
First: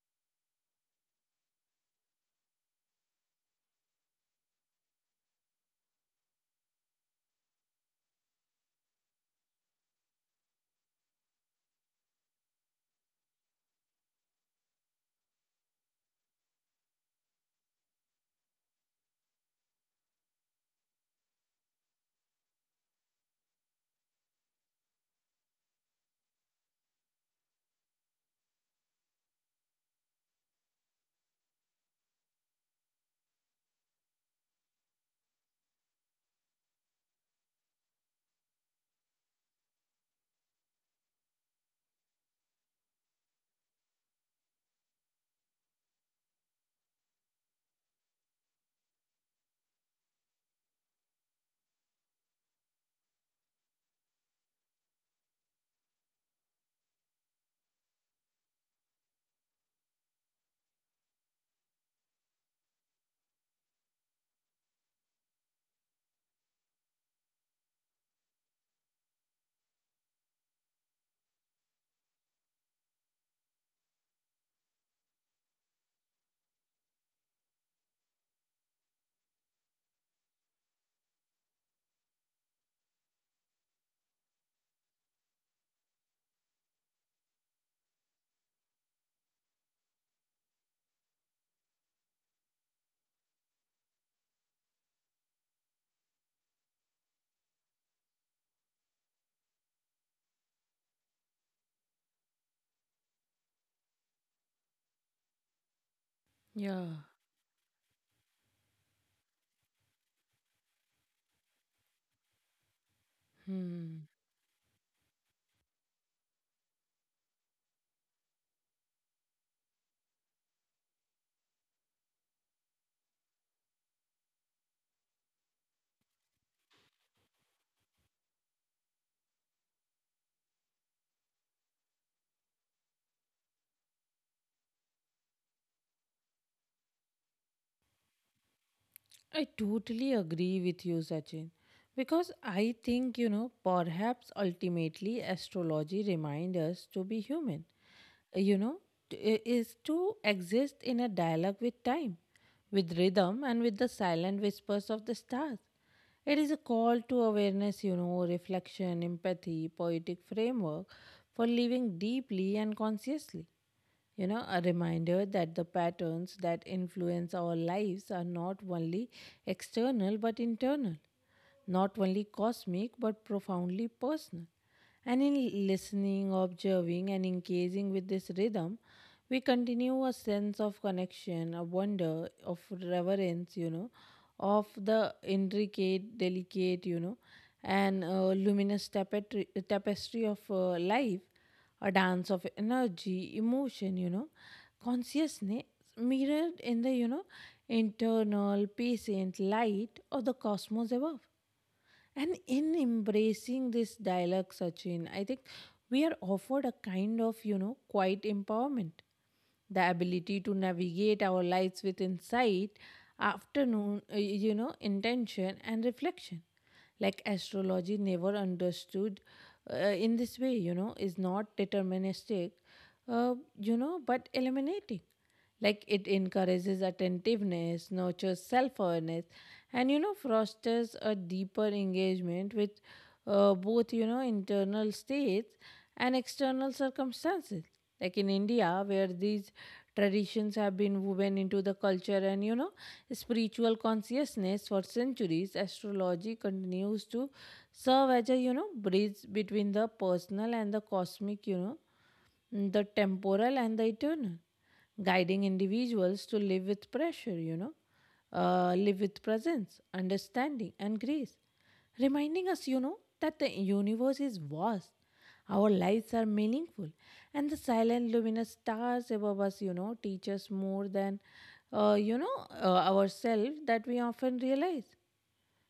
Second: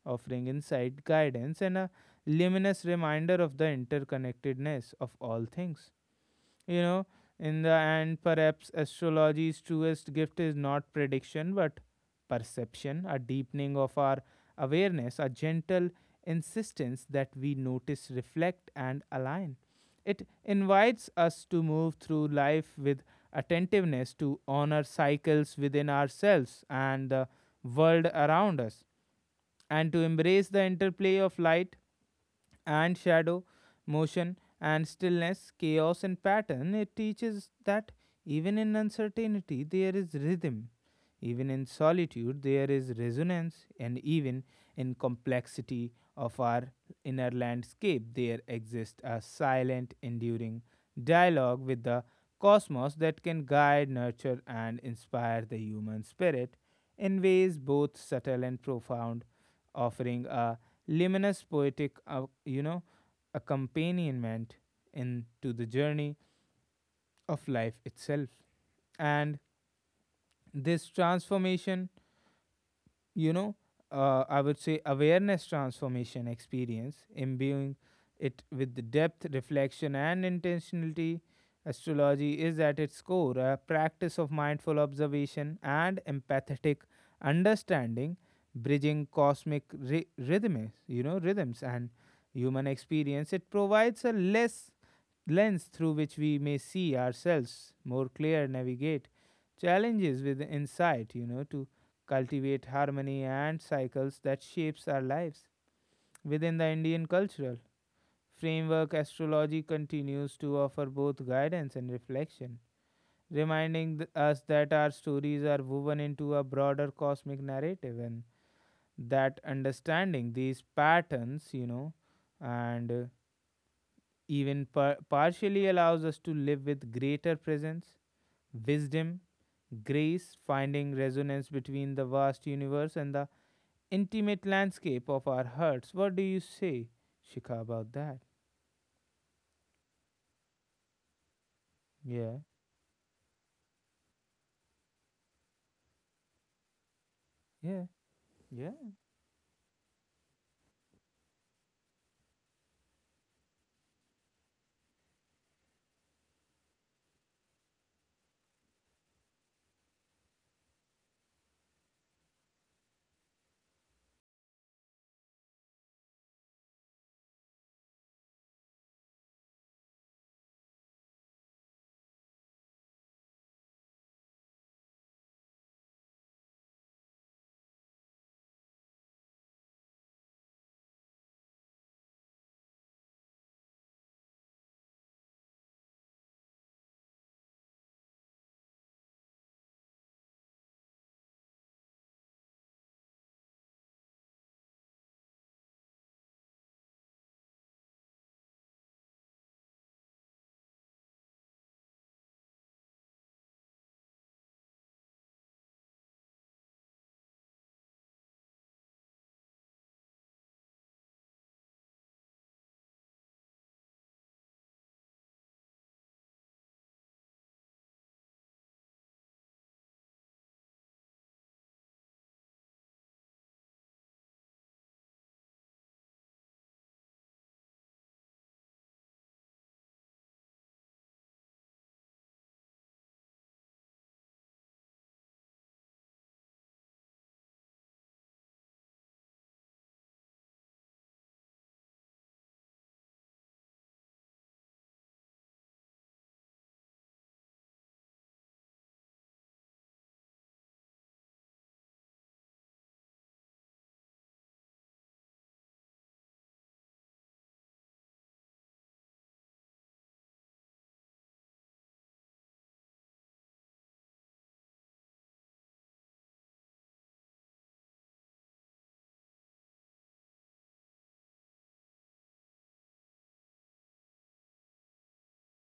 S2: offering insight, guidance, and a luminous reminder of the interconnectedness of all things you know in the end, perhaps astrology's truest gift is not prediction but perception, a deepening of our awareness, a gentle insistence that we notice, reflect, and align. It invites us to move through life with attentiveness, to honor cycles within ourselves and the world around us, and to embrace the interplay of light and shadow, motion and stillness, chaos and pattern. It teaches that even in uncertainty there is rhythm, even in solitude there is resonance, and even in complexity of our inner landscape there exists a silent, enduring dialogue with the cosmos that can guide, nurture, and inspire the human spirit in ways both subtle and profound, offering a luminous, poetic, accompaniment into the journey of life itself. And this transformation, you know, I would say awareness transformation experience, imbuing it with the depth, reflection, and intentionality. Astrology is at its core a practice of mindful observation and empathetic understanding, bridging cosmic rhythms, rhythms and human experience. It provides a less lens through which we may see ourselves more clear, navigate challenges with insight, you know, to cultivate harmony and cycles that shapes our lives. Within the
S1: Yeah.
S2: Indian cultural framework, astrology continues to offer both guidance and reflection, reminding
S1: Hmm.
S2: us that our stories are woven into a broader cosmic narrative, and that understanding these patterns, you know, and even partially allows us to live with greater presence, wisdom, grace, finding resonance between the vast universe and the intimate landscape of our hearts. What do you say, Shikha, about that?
S1: I totally agree with you, Sachin, because
S2: Yeah,
S1: I think, perhaps ultimately astrology reminds us to be human,
S2: yeah,
S1: you
S2: yeah,
S1: know, t- i- is to exist in a dialogue with time, with rhythm, and with the silent whispers of the stars. It is a call to awareness, reflection, empathy, poetic framework for living deeply and consciously. A reminder that the patterns that influence our lives are not only external but internal, not only cosmic but profoundly personal. And in listening, observing, and engaging with this rhythm, we continue a sense of connection, a wonder, of reverence, of the intricate, delicate, you know, and luminous tapestry, tapestry of life, a dance of energy, emotion, consciousness mirrored in the, internal, patient light of the cosmos above. And in embracing this dialogue, Sachin, I think we are offered a kind of, quiet empowerment. The ability to navigate our lives with insight, afternoon, intention and reflection. Like astrology, never understood in this way, is not deterministic, but eliminating. Like it encourages attentiveness, nurtures self awareness, and fosters a deeper engagement with both, internal states and external circumstances. Like in India, where these traditions have been woven into the culture and, spiritual consciousness for centuries, astrology continues to serve as a, bridge between the personal and the cosmic, the temporal and the eternal, guiding individuals to live with pressure, live with presence, understanding, and grace, reminding us, that the universe is vast, our lives are meaningful, and the silent luminous stars above us, teach us more than, ourselves that we often realize.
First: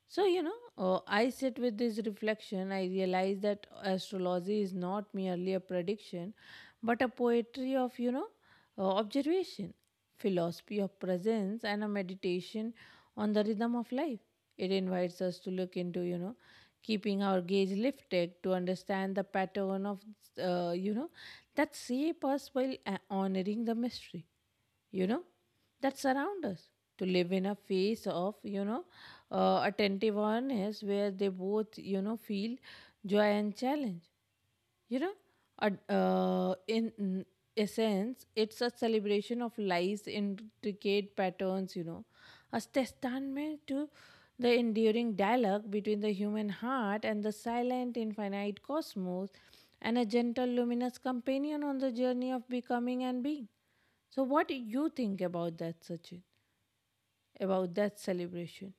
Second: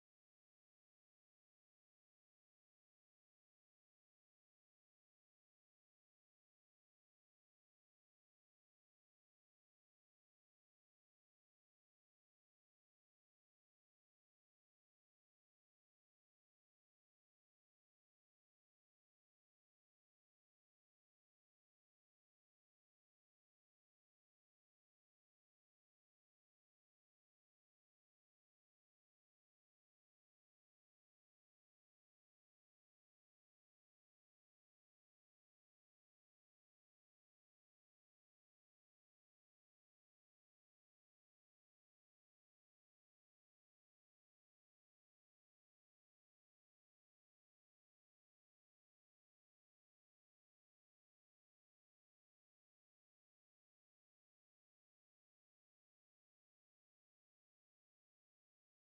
S1: So, I sit with this reflection. I realize that astrology is not merely a prediction, but a poetry of, observation, philosophy of presence, and a meditation on the rhythm of life. It invites us to look into, keeping our gaze lifted to understand the pattern of, uh, you know, that shape us while honoring the mystery, you know that surround us, to live in a phase of, attentive awareness where they both, feel joy and challenge, you know ad- in essence it's a celebration of life's intricate patterns, a testament to the enduring dialogue between the human heart and the silent infinite cosmos, and a gentle luminous companion on the journey of becoming and being. So, what do you think about that, Sachin? About that celebration,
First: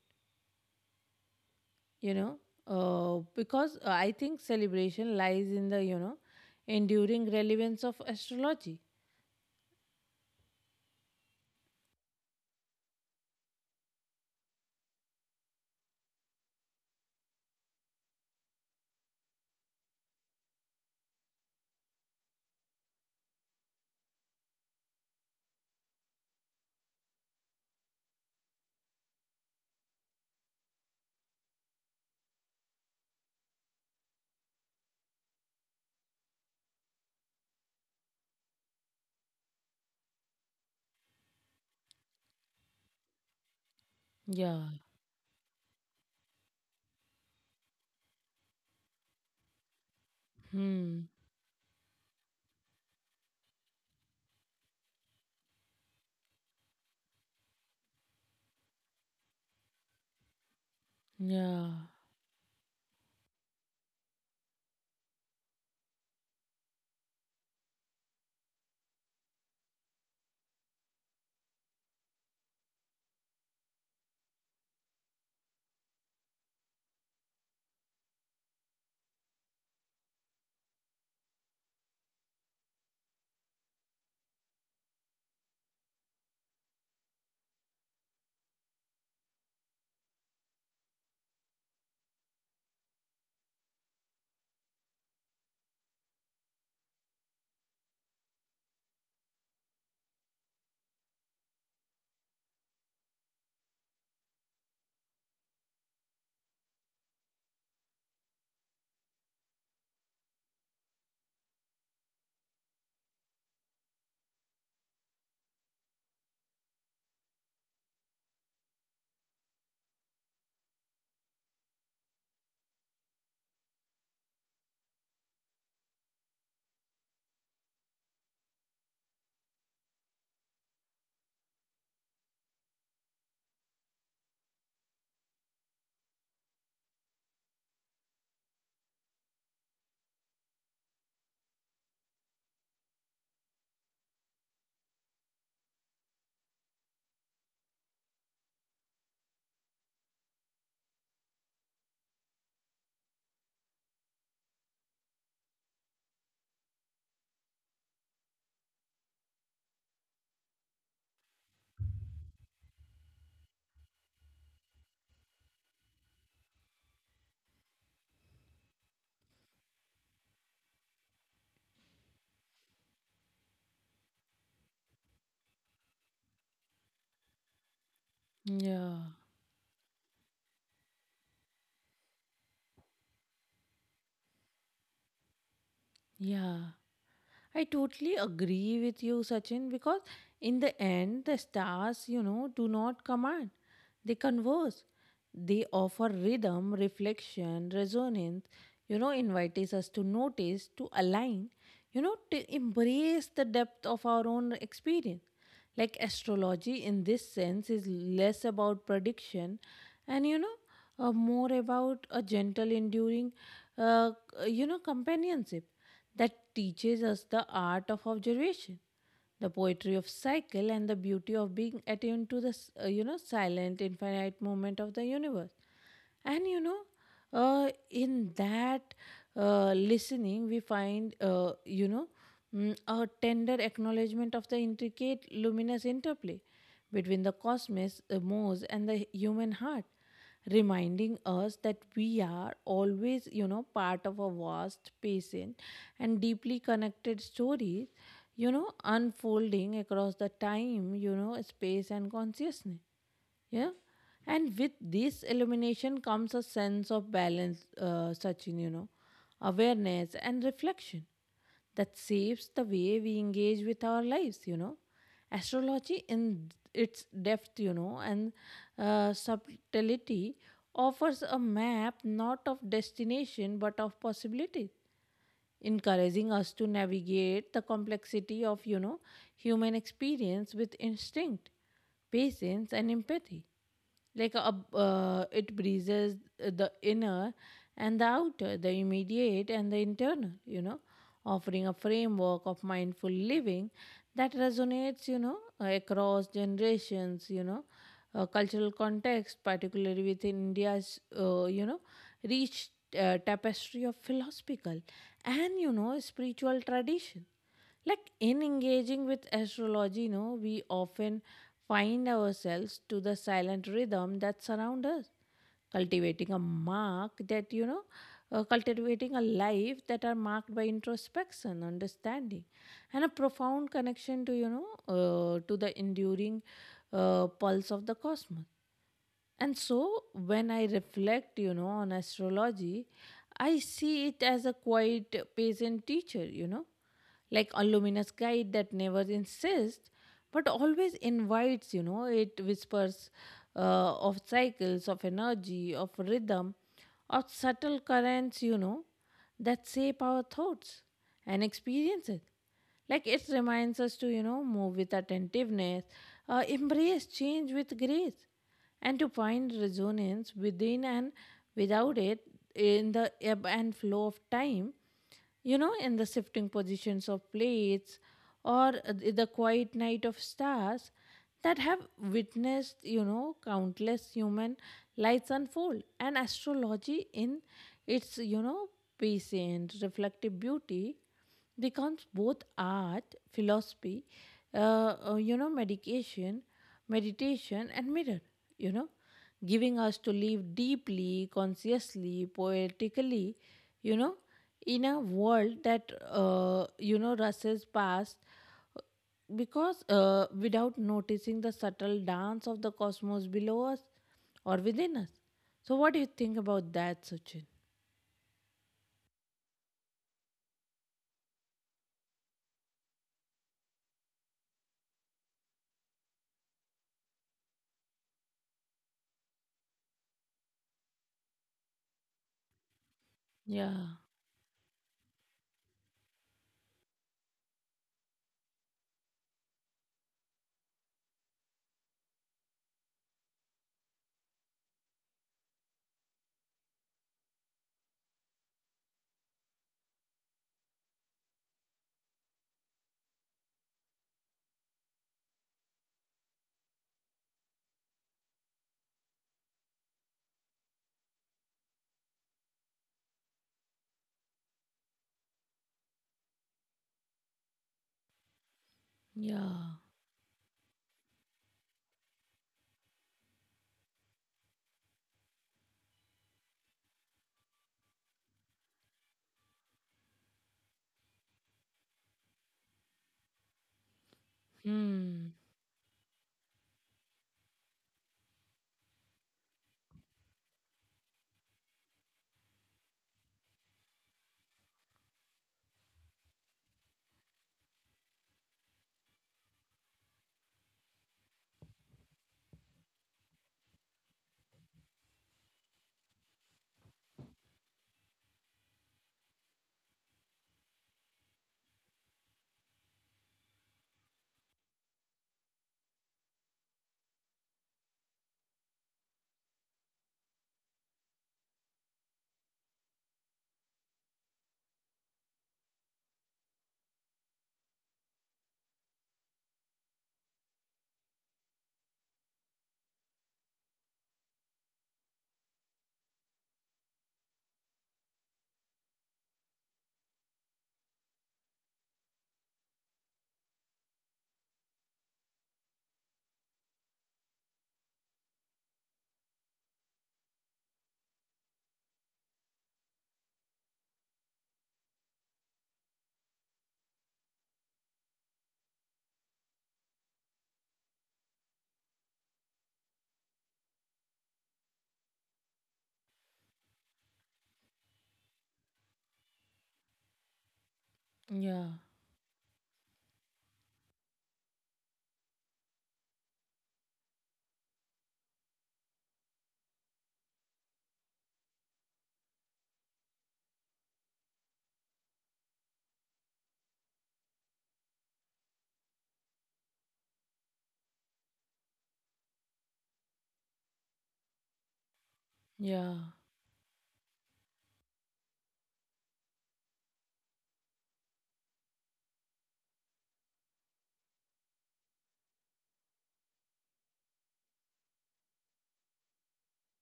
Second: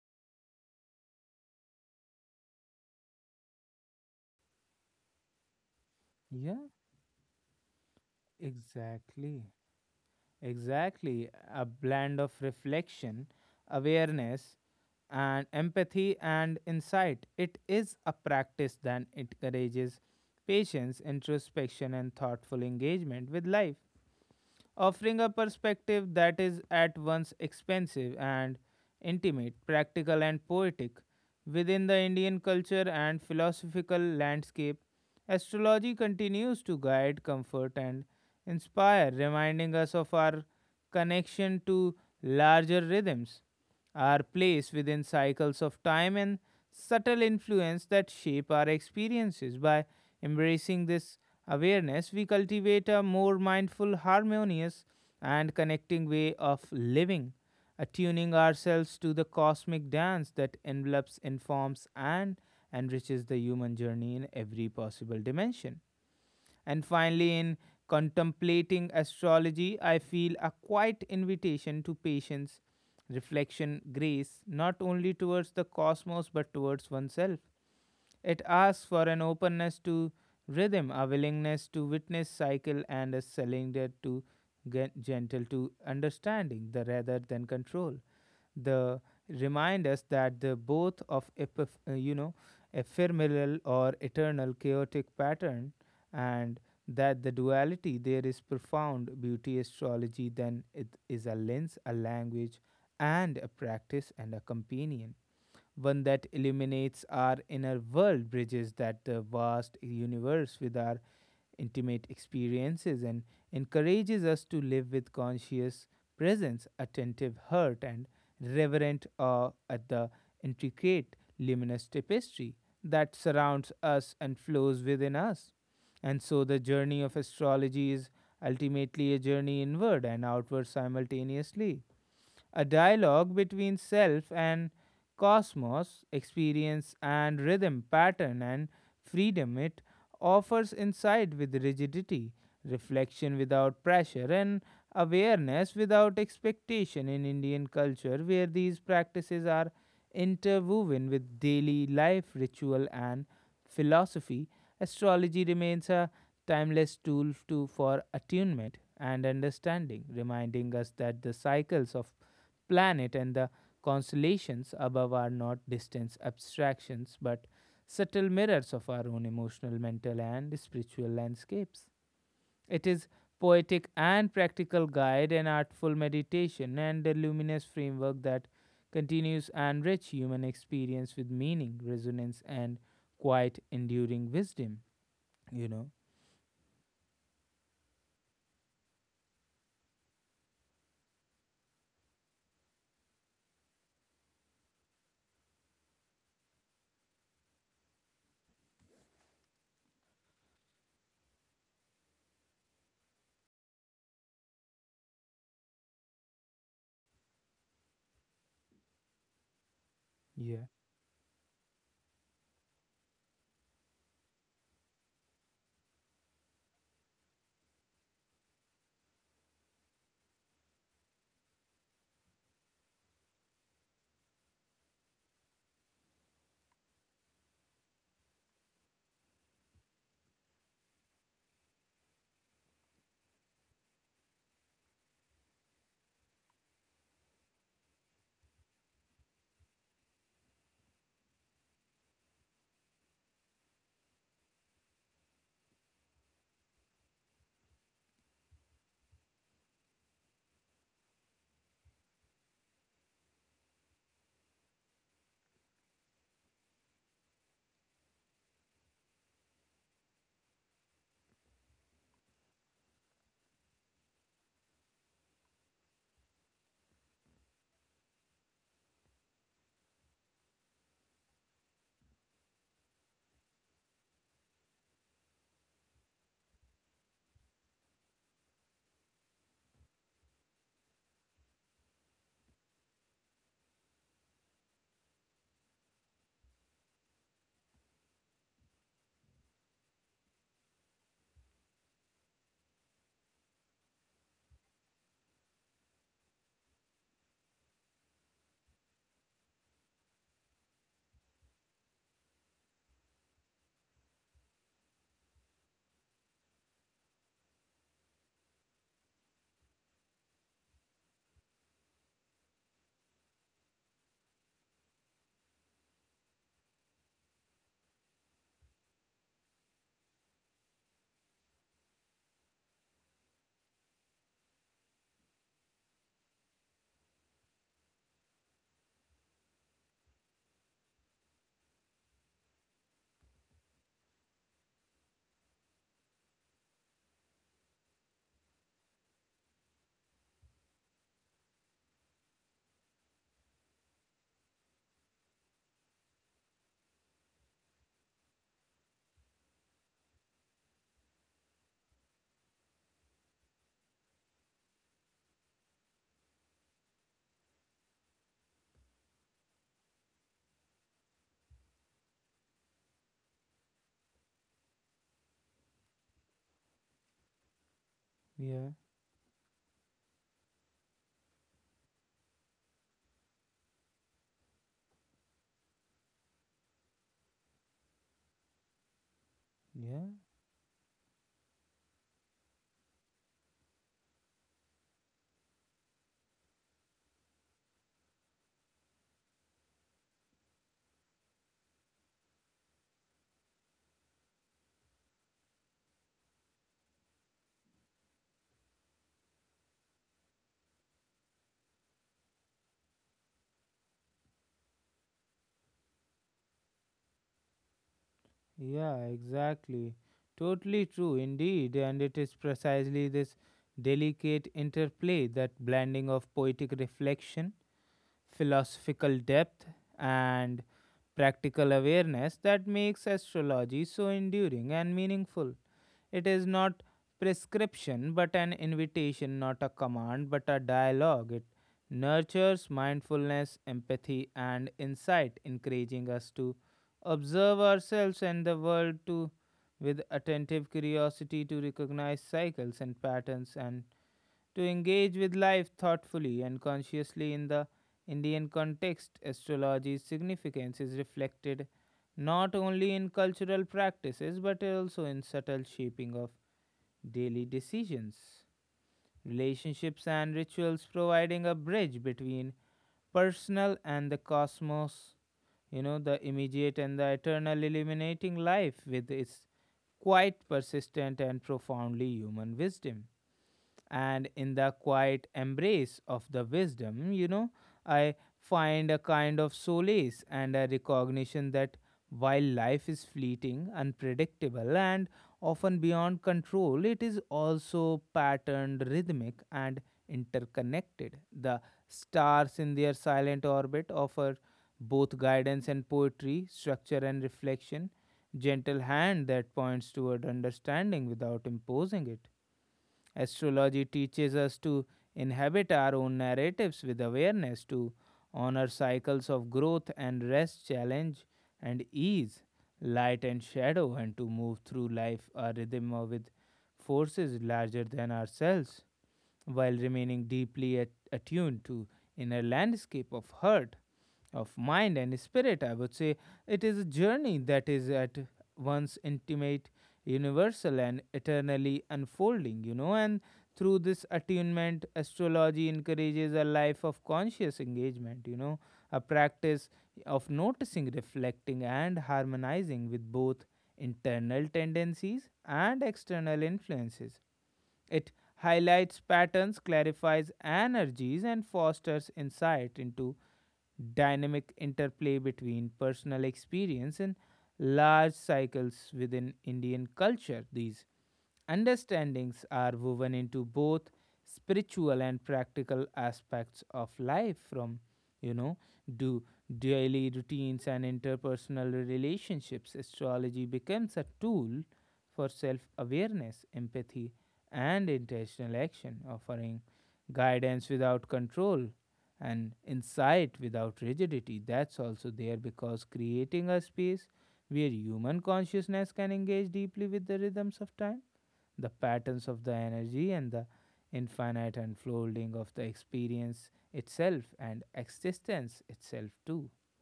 S1: you know, because I think celebration lies in the,
S2: yeah,
S1: enduring relevance of astrology.
S2: exactly. Exactly. A blend of reflection, awareness, and empathy and insight. It is a practice that encourages patience, introspection, and thoughtful engagement with life, offering a perspective that is at once expansive and intimate, practical and poetic. Within the Indian culture and philosophical landscape, astrology continues to guide, comfort, and inspire, reminding us of our connection to larger rhythms are
S1: Yeah.
S2: placed within cycles of time and subtle influence that shape our experiences. By embracing
S1: Hmm.
S2: this awareness, we cultivate a more mindful, harmonious, and connecting way of living, attuning ourselves to the cosmic dance that envelops,
S1: Yeah.
S2: informs, and enriches the human journey in every possible dimension. And finally, in contemplating astrology, I feel a quiet invitation to patience, reflection, grace, not only towards the cosmos but towards oneself. It asks for an openness to rhythm, a willingness to witness cycle, and a surrender to gentle to understanding the rather than control the remind us that the both of ephemeral or eternal chaotic pattern, and that the duality there is profound beauty. Astrology then, it is a lens, a language, and a practice, and a companion, one that illuminates our inner world, bridges that, vast universe with our intimate experiences, and encourages us to live with conscious presence, attentive heart, and reverent awe at the intricate luminous tapestry that surrounds us and flows within us. And so the journey of astrology is ultimately a journey inward and outward simultaneously, a dialogue between self and cosmos, experience and rhythm, pattern and freedom. It offers insight with rigidity, reflection without pressure, and awareness without expectation in Indian culture, where these practices are interwoven with daily life, ritual, and philosophy. Astrology remains a timeless tool to, for attunement and understanding, reminding us that the cycles of planet and the constellations above are not distant abstractions but subtle mirrors of our own emotional, mental, and spiritual landscapes. It is poetic and practical guide and artful meditation and a luminous framework that
S1: Yeah.
S2: continues and enrich human experience with meaning, resonance, and quite enduring wisdom. You know?
S1: Yeah. I totally agree with you, Sachin, because in the end, the stars, do not command, they converse. They offer rhythm, reflection, resonance, invites us to notice, to align, to embrace the depth of our own experience. Like astrology in this sense is less about prediction and,
S2: Yeah,
S1: more about a gentle enduring uh, companionship that teaches us the art of observation, the poetry of cycle, and the beauty of being attuned to the silent infinite movement of the universe. And in that listening, we find, a tender acknowledgement of the intricate luminous interplay between the cosmos, mose, and the human heart, reminding us that we are always, part of a vast, patient, and deeply connected story, unfolding across the time, space, and consciousness. Yeah. And with this illumination comes a sense of balance, Sachin, awareness and reflection that shapes the way we engage with our lives, Astrology, in its depth, you know, and subtlety, offers a map not of destination but of possibility, encouraging us to navigate the complexity of, human experience with instinct, patience, and empathy. Like a, it breezes the inner and the outer, the immediate and the internal, offering a framework of mindful living that resonates, across generations, cultural context, particularly with India's, rich tapestry of philosophical and, spiritual tradition. Like in engaging with astrology, we often find ourselves to the silent rhythm that surround us, cultivating a mark that, cultivating a life that are marked by introspection, understanding, and a profound connection to, to the enduring pulse of the cosmos. And so when I reflect, on astrology, I see it as a quite patient teacher, like a luminous guide that never insists but always invites, it whispers of cycles, of energy, of rhythm, of subtle currents, that shape our thoughts and experiences. Like it reminds us to, move with attentiveness, embrace change with grace, and to find resonance within and without it, in the ebb and flow of time, in the shifting positions of plates, or
S2: yeah,
S1: the quiet night of stars that have witnessed, countless human lives unfold. And astrology, in its, patient,
S2: yeah.
S1: reflective beauty, becomes both art, philosophy, uh, uh, you know, medication, meditation, and mirror, you know, giving us to live deeply, consciously, poetically, you know, in a world that, rushes past, because without noticing the subtle dance of the cosmos below us or within us. So, what do you think about that, Sachin?
S2: Yeah, exactly. Totally true indeed. And it is precisely this delicate interplay, that blending of poetic reflection, philosophical depth, and practical awareness that makes
S1: Yeah,
S2: astrology so enduring and meaningful. It is not prescription, but an invitation, not a command, but a dialogue. It nurtures mindfulness, empathy, and insight, encouraging us to observe ourselves and the world to with attentive curiosity, to recognize cycles and patterns, and to engage with life thoughtfully and consciously in the Indian context. Astrology's significance is reflected not only in cultural practices but also in subtle shaping of daily decisions,
S1: yeah,
S2: relationships, and rituals, providing a bridge between personal and the cosmos, you know, the immediate and the eternal, illuminating life with its quite persistent and profoundly human wisdom. And in the quiet
S1: hmm,
S2: embrace of the wisdom, you know, I find a kind of solace and a recognition that while life is fleeting, unpredictable, and often beyond control, it is also patterned, rhythmic, and interconnected. The stars in their silent orbit offer both guidance and poetry, structure and reflection, gentle hand that points toward understanding without imposing it. Astrology teaches us to inhabit our own narratives with awareness, to honor cycles of growth and rest, challenge and ease, light and shadow, and to move through life a rhythm with forces larger than ourselves while remaining deeply attuned to inner landscape of heart, of mind and spirit. I would say it is a journey that is at once intimate, universal, and eternally unfolding, you know. And through this attunement, astrology encourages a life of conscious engagement, you know, a practice of noticing, reflecting, and harmonizing with both internal tendencies and external influences. It highlights patterns, clarifies energies, and fosters insight into dynamic interplay between personal experience and large cycles within Indian culture. These
S1: yeah.
S2: understandings are woven into both spiritual and practical aspects of life from, you know do daily routines and interpersonal relationships. Astrology becomes a tool for self awareness, empathy, and intentional action, offering guidance without control and insight without rigidity. That's also there because
S1: Yeah,
S2: creating a space where human consciousness can engage deeply with the rhythms of time, the patterns of the energy, and the infinite unfolding of the experience itself and existence itself, too.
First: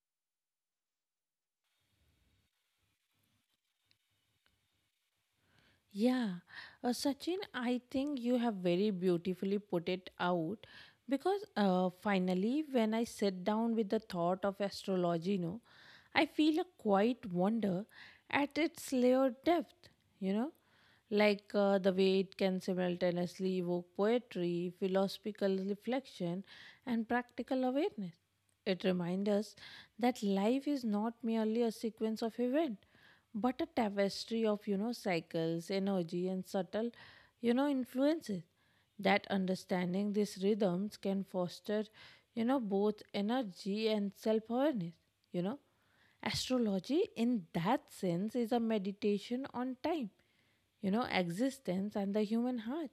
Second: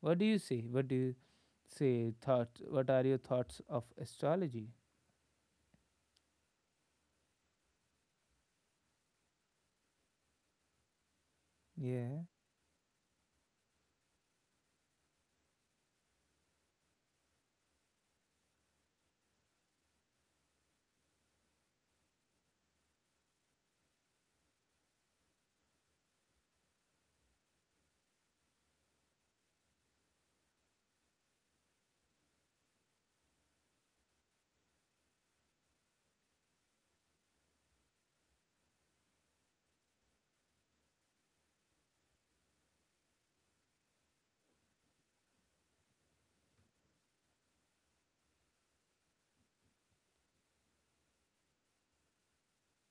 S2: What do you say? Thought, what are your thoughts of astrology?
S1: yeah. Sachin, I think you have very beautifully put it out, because
S2: Yeah,
S1: finally, when I sit down with the thought of astrology, I feel a quiet wonder at its layered depth, you know. Like the way it can simultaneously evoke poetry, philosophical reflection, and practical awareness. It reminds us that life is not merely a sequence of events, but a tapestry of, cycles, energy, and subtle, influences. That understanding these rhythms can foster, both energy and self awareness. You know, astrology in that sense is a meditation on time, existence, and the human heart,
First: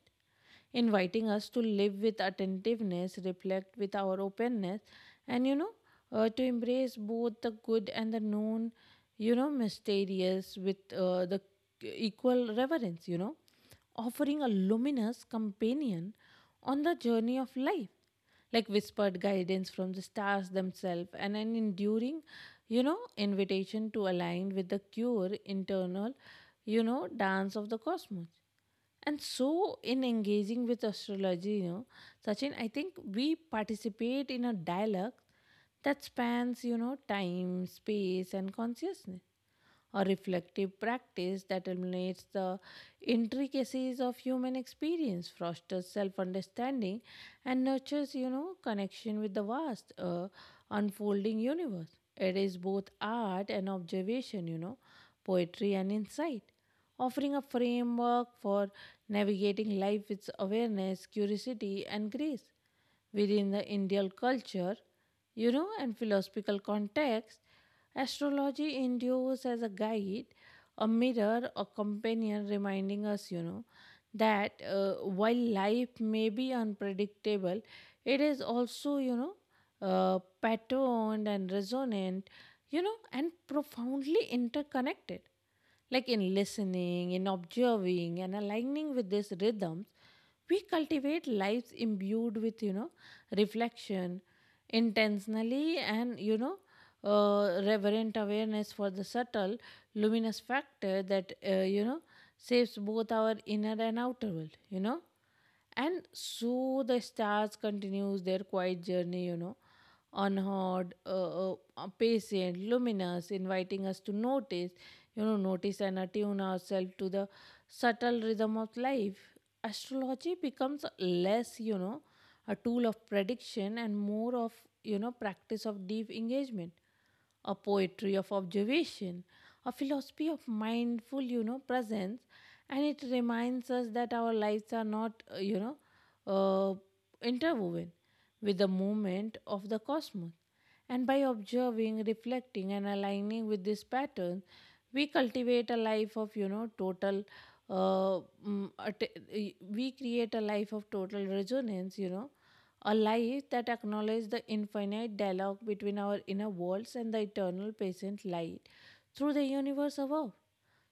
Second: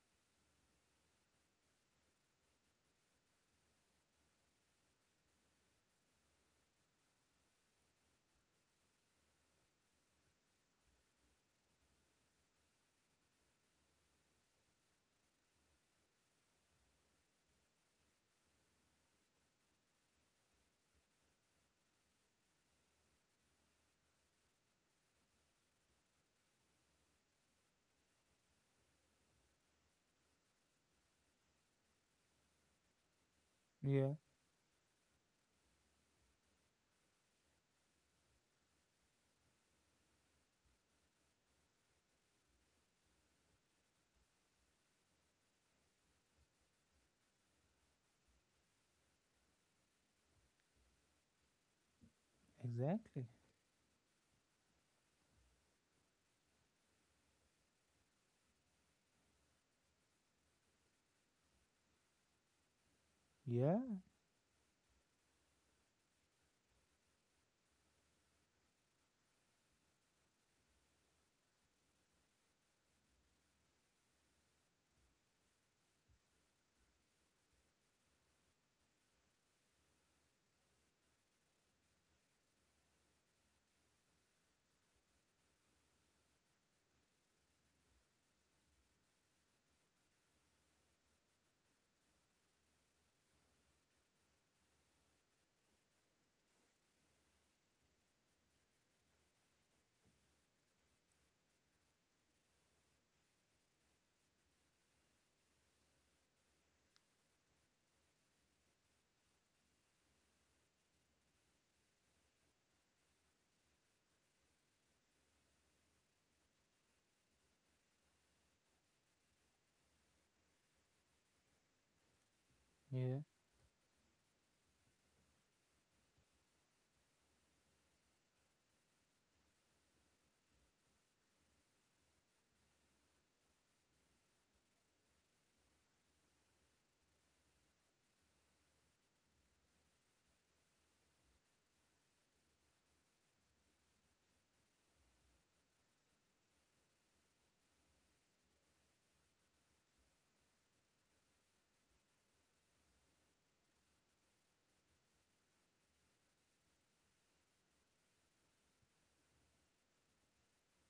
S1: inviting us to live with attentiveness, reflect with our openness, and, to embrace both the good and the known, mysterious with the equal reverence, offering a luminous companion on the journey of life, like whispered guidance from the stars themselves and an enduring, invitation to align with the pure internal, dance of the cosmos. And so, in engaging with astrology, Sachin, I think we
S2: yeah,
S1: participate in a dialogue that spans, time, space, and consciousness, a reflective practice that eliminates the intricacies of human experience, fosters self-understanding, and nurtures, connection with the vast, unfolding universe. It is both
S2: exactly.
S1: art and observation, poetry and insight, offering a framework for navigating life with awareness, curiosity, and grace. Within the
S2: Yeah,
S1: Indian culture, and philosophical context, astrology endures as a guide, a mirror, a companion, reminding us, that while life may be unpredictable, it is also, patterned and resonant, and profoundly interconnected, like in listening, in observing, and aligning with these rhythms, we cultivate lives imbued with reflection, intentionally, and reverent awareness for the subtle luminous factor that shapes both our inner and outer world. And so the stars continues their quiet journey, unheard, patient, luminous, inviting us to notice, notice and attune ourselves to the subtle rhythm of life. Astrology becomes less, a tool of
S2: yeah.
S1: prediction and more of, practice of deep engagement, a poetry of observation, a philosophy of mindful, presence, and it reminds us that our lives are not, uh, interwoven with the movement of the cosmos. And by observing, reflecting, and aligning with this pattern, we cultivate a life of, total. Uh, we create a life of total resonance, a life that acknowledges the infinite dialogue between our inner worlds and the eternal patient light through the universe above.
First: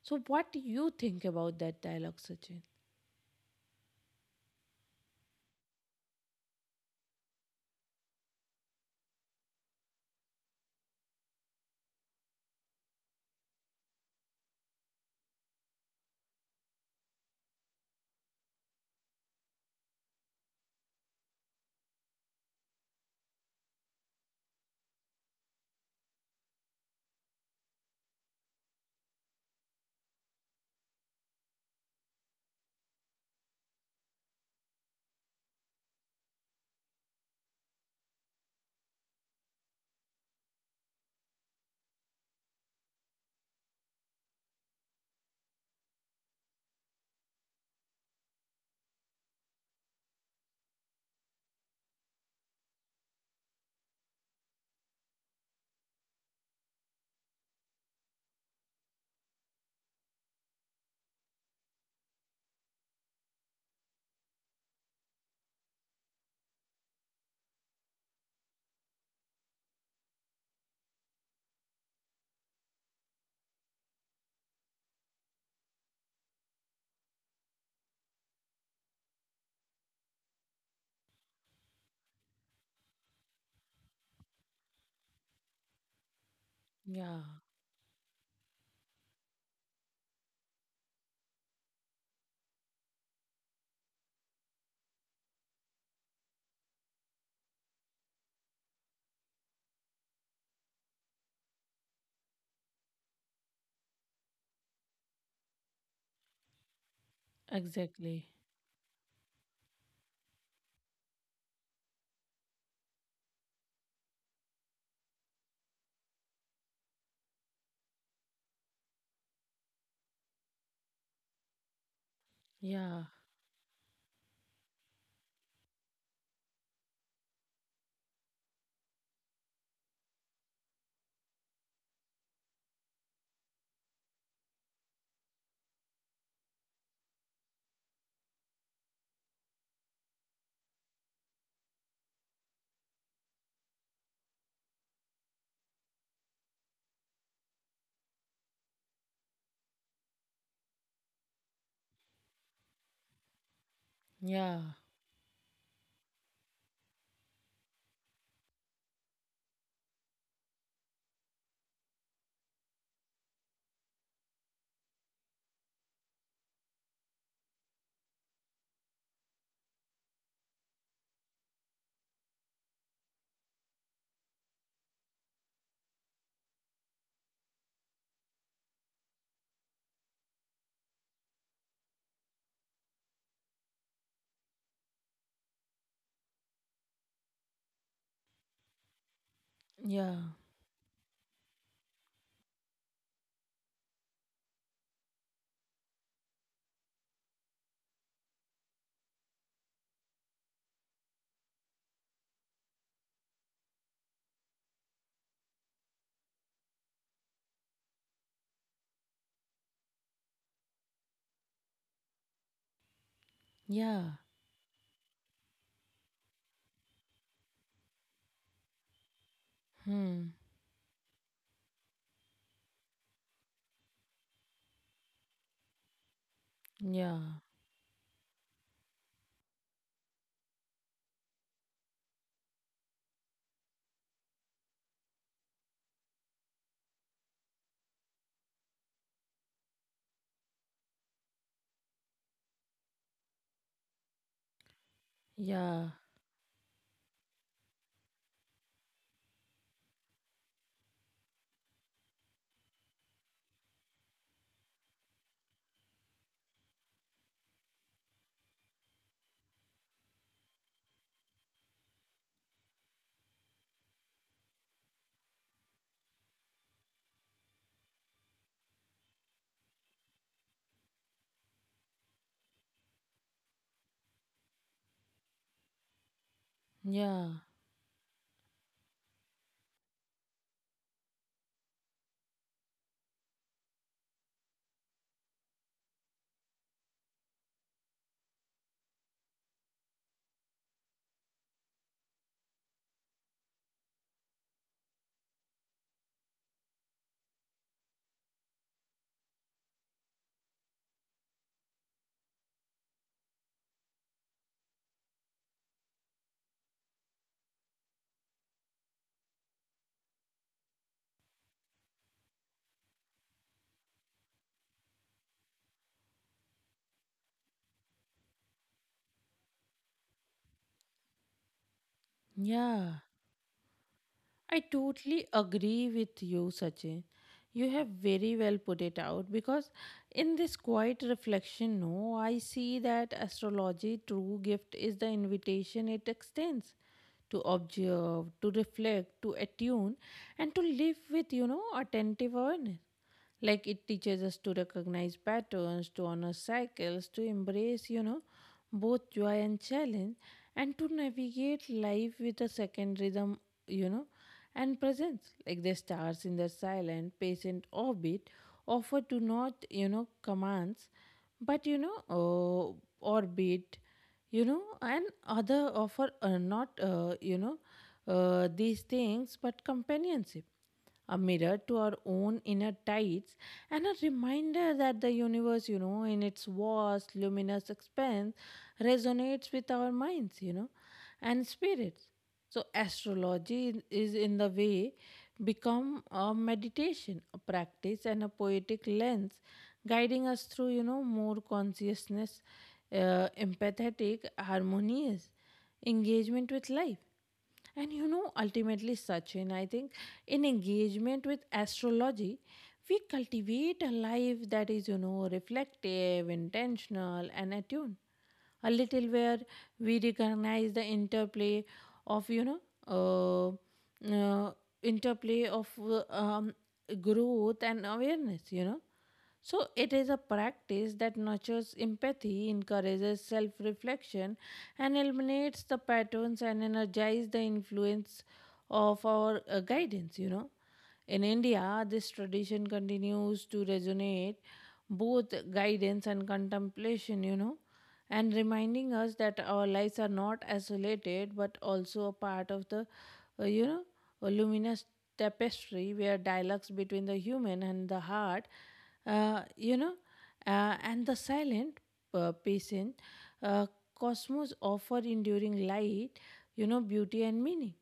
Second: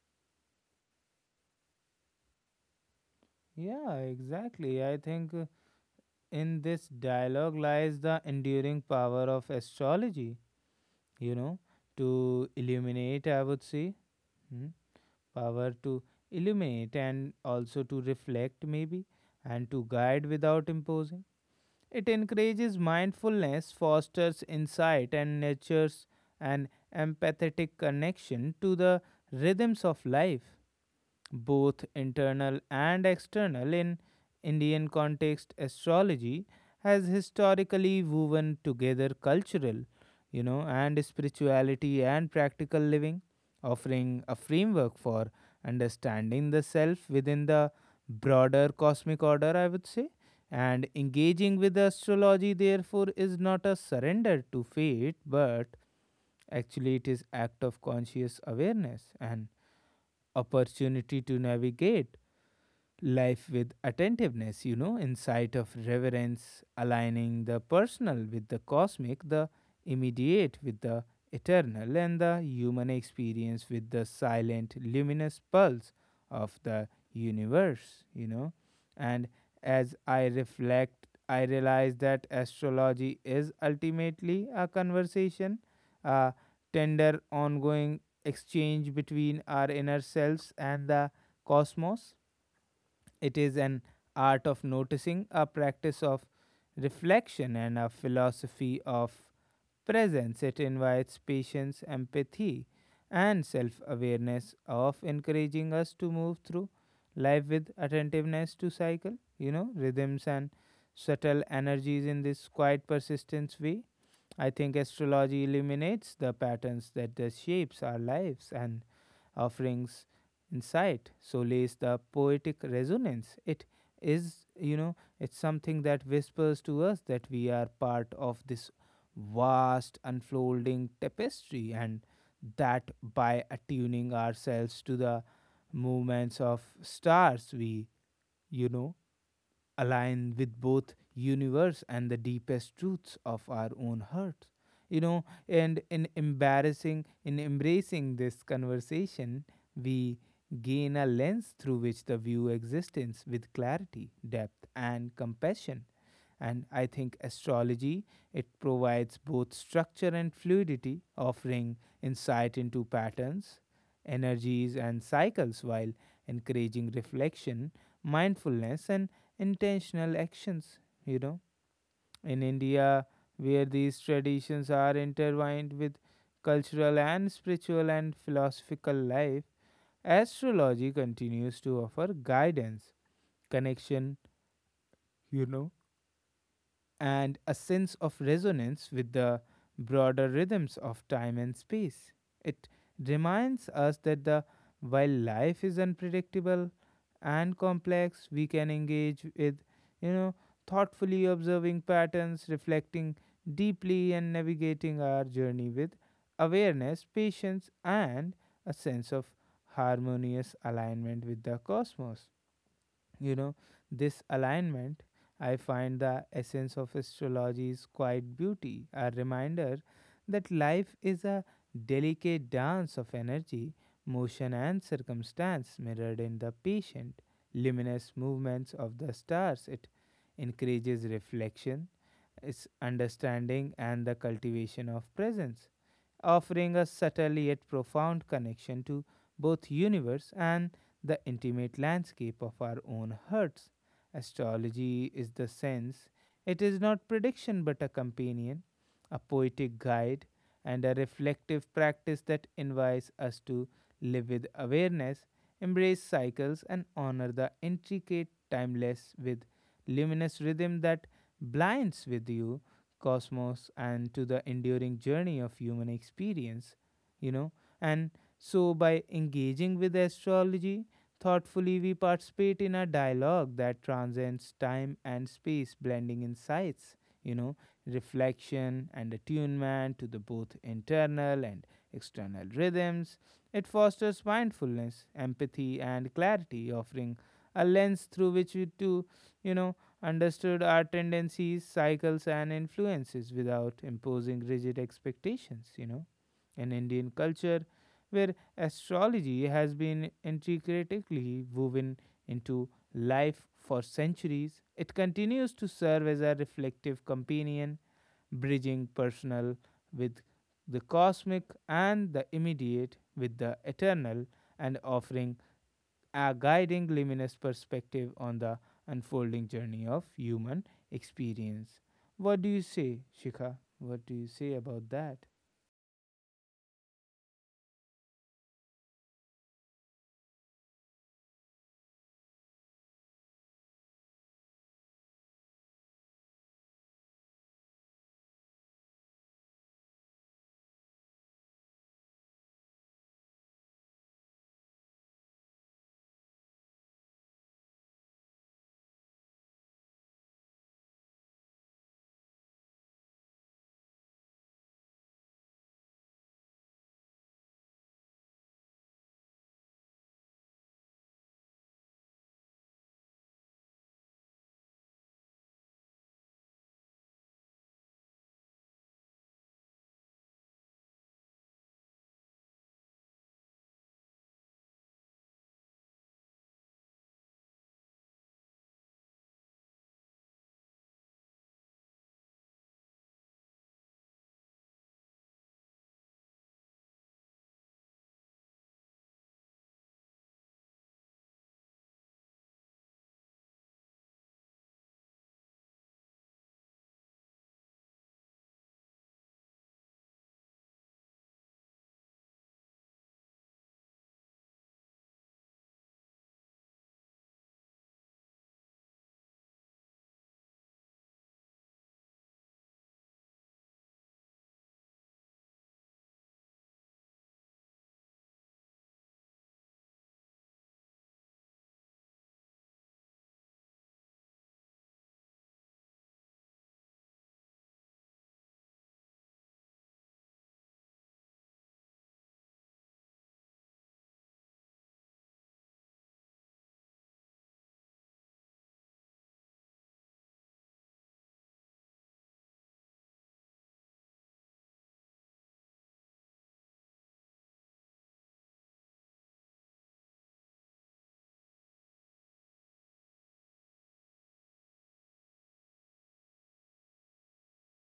S1: So, what do you think about that dialogue, Sachin?
S2: Yeah, exactly. I think, in this dialogue lies the enduring power of astrology, you know, to illuminate, I would say, hmm, power to illuminate and also to reflect, maybe, and to guide without imposing. It encourages mindfulness, fosters insight, and nurtures an empathetic connection to the rhythms of life, both internal and external. In Indian context, astrology has historically woven together cultural, you know, and spirituality and practical living, offering a framework for understanding the self within the broader cosmic order, I would say. And engaging with astrology, therefore, is not a surrender to fate, but actually it is act of conscious awareness and opportunity to navigate life with attentiveness, you know, in sight of reverence, aligning the personal with the cosmic, the immediate with the eternal, and the human experience with the silent, luminous pulse of the universe, you know. And as I reflect, I realize that astrology is ultimately a conversation, a
S1: Yeah,
S2: tender, ongoing exchange between our inner selves and the cosmos. It is an art of noticing, a practice of reflection, and a philosophy of presence. It invites patience, empathy, and self awareness of encouraging us to move through life with
S1: exactly.
S2: attentiveness to cycle, you know, rhythms and subtle energies in this quiet persistence way. I think astrology illuminates the patterns that the shapes our lives and offerings insight. So lays the poetic
S1: Yeah,
S2: resonance. It is, it's something that whispers to us that we are part of this vast unfolding tapestry, and that by attuning ourselves to the movements of stars, we, you know, align with both universe and the deepest truths of our own hearts. You know, and in embarrassing, in embracing this conversation, we gain a lens through which to view existence with clarity,
S1: yeah,
S2: depth, and compassion. And I think astrology, it provides both structure and fluidity, offering insight into patterns, energies and cycles while encouraging reflection, mindfulness, and intentional actions, you know. In India, where these traditions are intertwined with cultural and spiritual and philosophical life, astrology continues to offer guidance, connection, you know, and a sense of resonance with the
S1: yeah,
S2: broader rhythms of time and space. It reminds us that the while life is unpredictable and complex, we can engage with, you know, thoughtfully observing patterns, reflecting deeply and navigating our journey with awareness, patience, and a sense of harmonious alignment with the cosmos. You know,
S1: yeah.
S2: this alignment, I find the essence of astrology's quiet beauty, a reminder
S1: Hmm.
S2: that life is a delicate dance of energy, motion, and circumstance mirrored in the patient,
S1: Yeah,
S2: luminous movements of the stars. It encourages reflection, its understanding, and the cultivation of presence, offering a subtle yet profound connection to both universe and the intimate landscape of our own hearts. Astrology is the
S1: yeah,
S2: sense, it is not prediction but a companion, a poetic guide, and a reflective practice that invites us to live with awareness, embrace cycles, and honor the intricate timeless with luminous rhythm that blinds with you cosmos and to the enduring journey of human experience, you know. And so by engaging with astrology thoughtfully, we participate in a dialogue that transcends time and space, blending insights,
S1: yeah,
S2: you
S1: yeah,
S2: know, reflection and attunement to the both internal and external rhythms. It fosters mindfulness, empathy, and clarity, offering a lens through which we to, you know, understood our tendencies, cycles, and influences without imposing rigid expectations. In Indian culture, where astrology has been intricately woven into life for centuries. It continues to serve as a reflective companion, bridging personal with the cosmic and the immediate with the eternal, and offering a guiding luminous perspective on the unfolding journey of human experience. What do you say,
S1: yeah,
S2: Shikha? What do you say
S1: I
S2: about that?
S1: totally agree with you, Sachin. You have very well put it out because in this quiet reflection, no, I see that astrology true gift is the invitation it extends to observe, to reflect, to attune, and to live with, attentive awareness. Like it teaches us to recognize patterns, to honor cycles, to embrace, both joy and challenge, and to navigate life with a second rhythm, you know, and presence. Like the stars in their silent, patient orbit offer to not, commands, but, orbit, and other offer not, you know, these things, but companionship, a mirror to our own inner tides, and a reminder that the universe in its vast luminous expanse resonates with our minds and spirits. So astrology is in the way become a meditation, a practice, and a poetic lens guiding us through more consciousness, empathetic, harmonious engagement with life. And ultimately, Sachin, I think in engagement with astrology, we cultivate a life that is, reflective, intentional, and attuned. A little where we recognize the of, you know, uh, uh, interplay of growth and awareness, So, it is a practice that nurtures empathy, encourages self reflection, and eliminates the patterns and energizes the influence of our guidance, In India, this tradition continues to resonate both guidance and contemplation, and reminding us that our lives are not isolated but also a part of the, uh, you know, a luminous tapestry where dialogues between the human and the heart, uh, you know, and the silent, patient, uh, cosmos offer enduring light, beauty, and meaning.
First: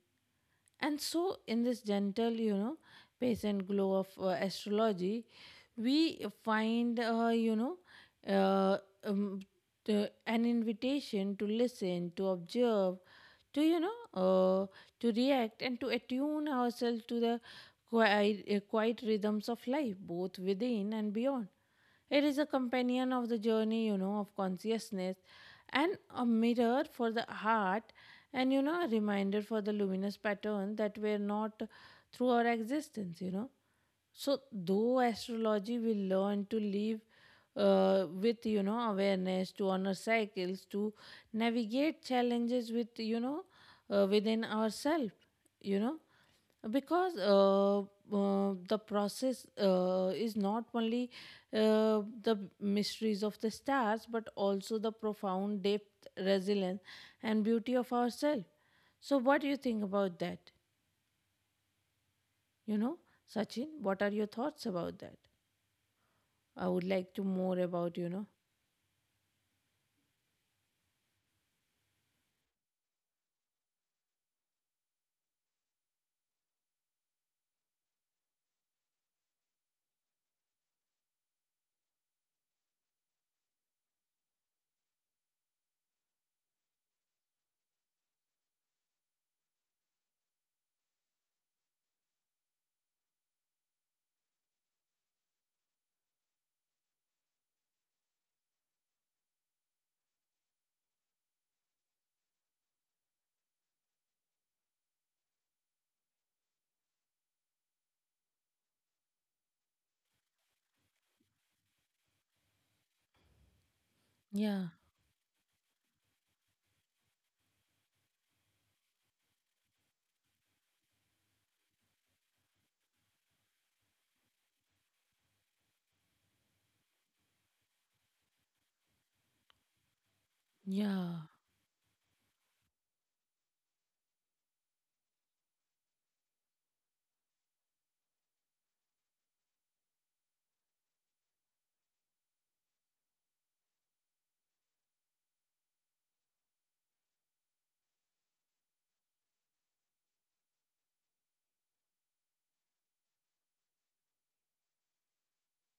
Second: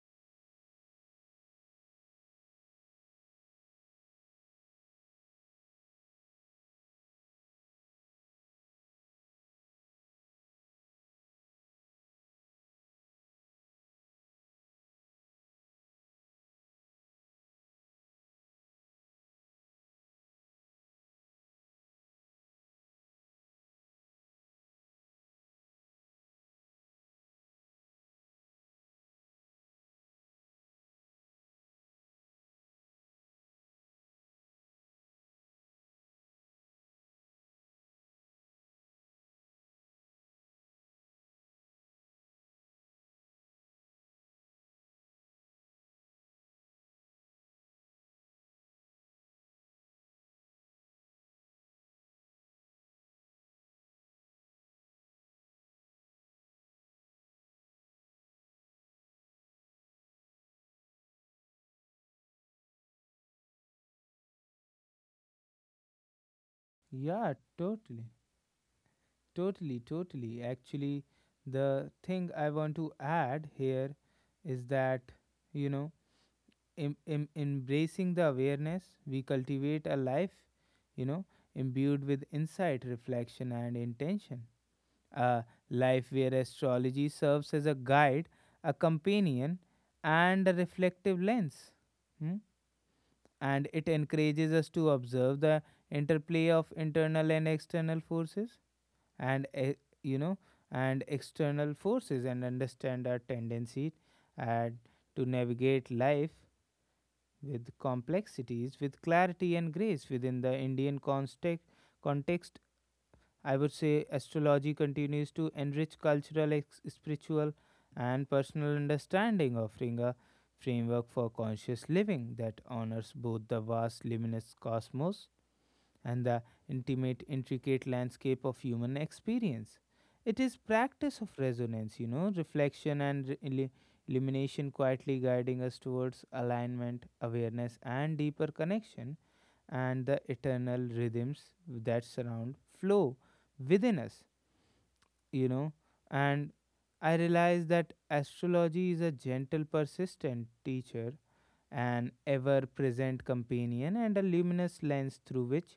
S1: And so, in this gentle, patient glow of astrology, we find, uh, um, an invitation to listen, to observe, to, to react, and to attune ourselves to the quiet rhythms of life, both within and beyond. It is a companion of the journey, of consciousness, and a mirror for the heart, and, a reminder for the luminous pattern that were not through our existence, So, though astrology will learn to live with, awareness, to honor cycles, to navigate challenges with, within ourselves, you know because the process is not only the mysteries of the stars, but also the profound depth, resilience, and beauty of ourselves. So what do you think about that you know Sachin? What are your thoughts about that? I would like to
S2: Yeah,
S1: more about
S2: totally. Totally, totally. Actually, the thing I want to add here is that, you know, embracing the awareness, we cultivate a life, you know, imbued with insight, reflection, and intention. A life where astrology serves as a guide, a companion, and a reflective lens. Hmm? And it encourages us to observe the interplay of internal and external forces and you know and external forces, and understand our tendency uh, to navigate life with complexities, with clarity and grace within the Indian context, I would say
S1: yeah,
S2: astrology continues to enrich cultural, spiritual, and personal understanding, offering a framework for conscious living that honors both the vast luminous cosmos and the intimate, intricate landscape of human experience. It is practice
S1: yeah,
S2: of resonance, you know, reflection and illumination, quietly guiding us towards alignment, awareness, and deeper connection, and the eternal rhythms that surround flow within us, you know. And I realize that astrology is a gentle, persistent teacher, an ever present companion, and a luminous lens through which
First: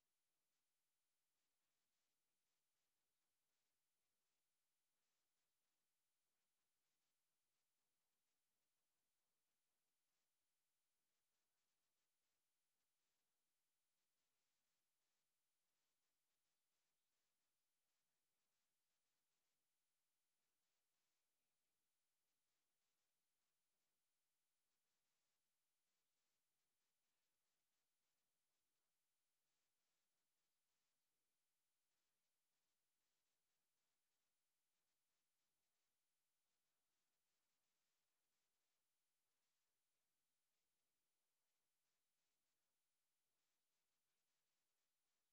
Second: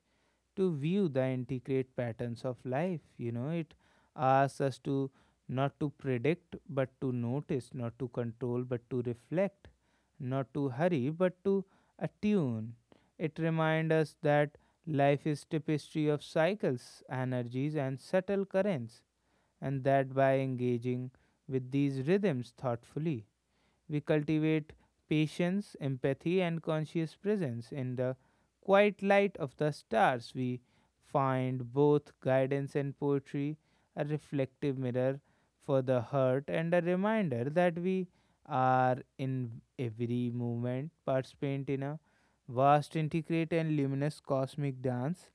S2: to view the intricate patterns of life. You know, it asks us to not to predict, but to notice, not to control, but to reflect, not to hurry, but to attune. It reminds us that life is tapestry of cycles, energies, and subtle currents, and that by engaging with these rhythms thoughtfully we cultivate patience, empathy, and conscious presence. In the quiet light of the stars, we find both guidance and poetry, a reflective mirror for the heart, and a reminder that we are in every moment participant in a vast, intricate, and luminous cosmic dance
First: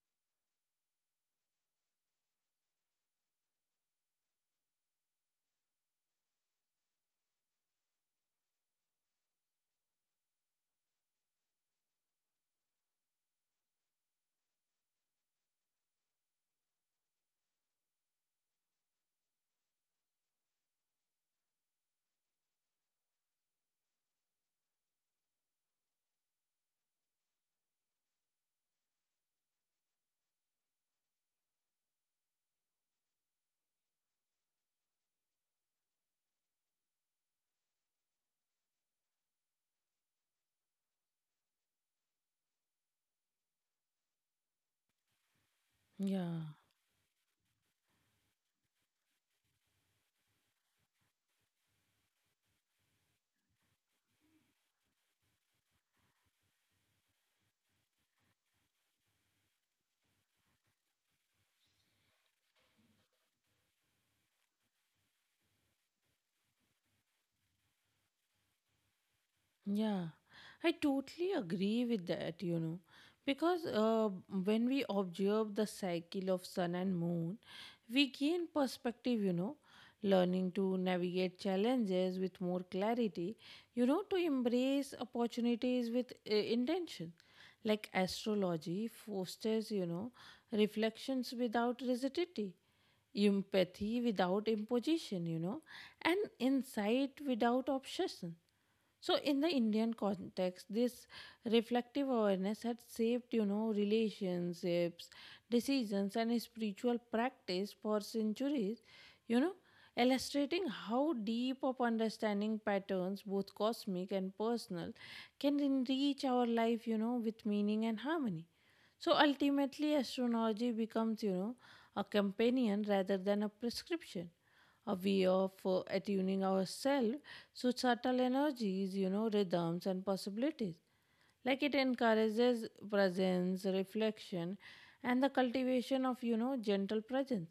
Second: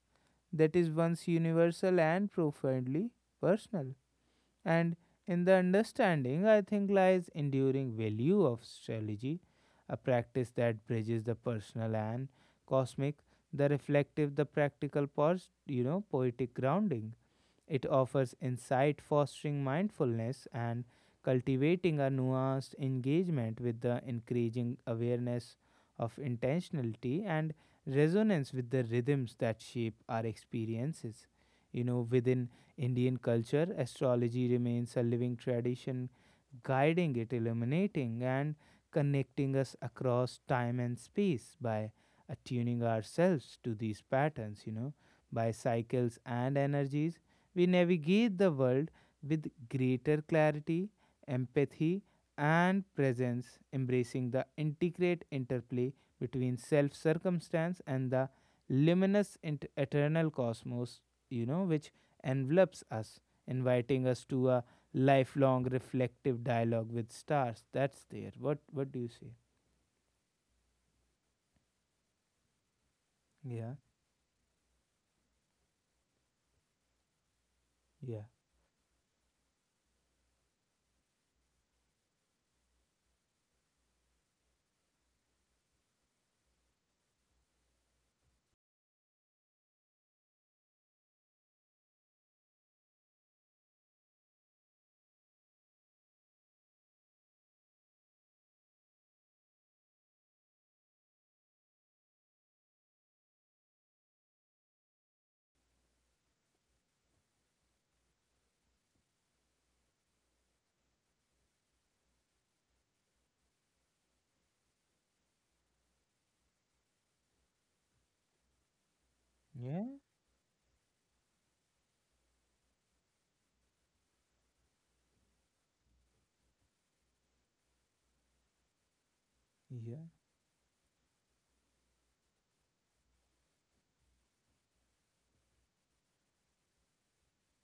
S2: that is once universal and profoundly personal. And in the understanding, I think, lies enduring value of astrology, a practice that bridges the personal and cosmic, the reflective, the practical, you know, poetic grounding it offers insight, fostering mindfulness and cultivating a nuanced engagement with the increasing awareness of intentionality and resonance with the rhythms that shape our experiences. You know, within Indian culture, astrology remains a living tradition, guiding it, illuminating, and connecting us across time and space by attuning ourselves to these patterns, you know, by cycles
S1: yeah.
S2: and energies we navigate the world with greater clarity, empathy, and presence, embracing the intricate interplay between self circumstance and the luminous eternal cosmos, you know, which envelops us, inviting us to a lifelong reflective dialogue with stars. That's there. What do you say?
S1: Yeah, I totally agree with that, because
S2: Yeah,
S1: when we observe the cycle of sun and moon, we
S2: yeah,
S1: gain perspective, learning to navigate challenges with more clarity, to embrace opportunities with intention. Like astrology fosters, reflections without rigidity, empathy without imposition, and insight without obsession. So, in the Indian context, this reflective awareness had shaped, relationships, decisions, and spiritual practice for centuries, you know, illustrating how deep of understanding patterns, both cosmic and personal, can enrich our life, with meaning and harmony. So
S2: yeah,
S1: ultimately, astrology becomes, a companion rather than a prescription, a way of attuning ourselves to subtle energies, rhythms,
S2: yeah,
S1: and possibilities. Like it encourages presence, reflection, and the cultivation of, gentle presence.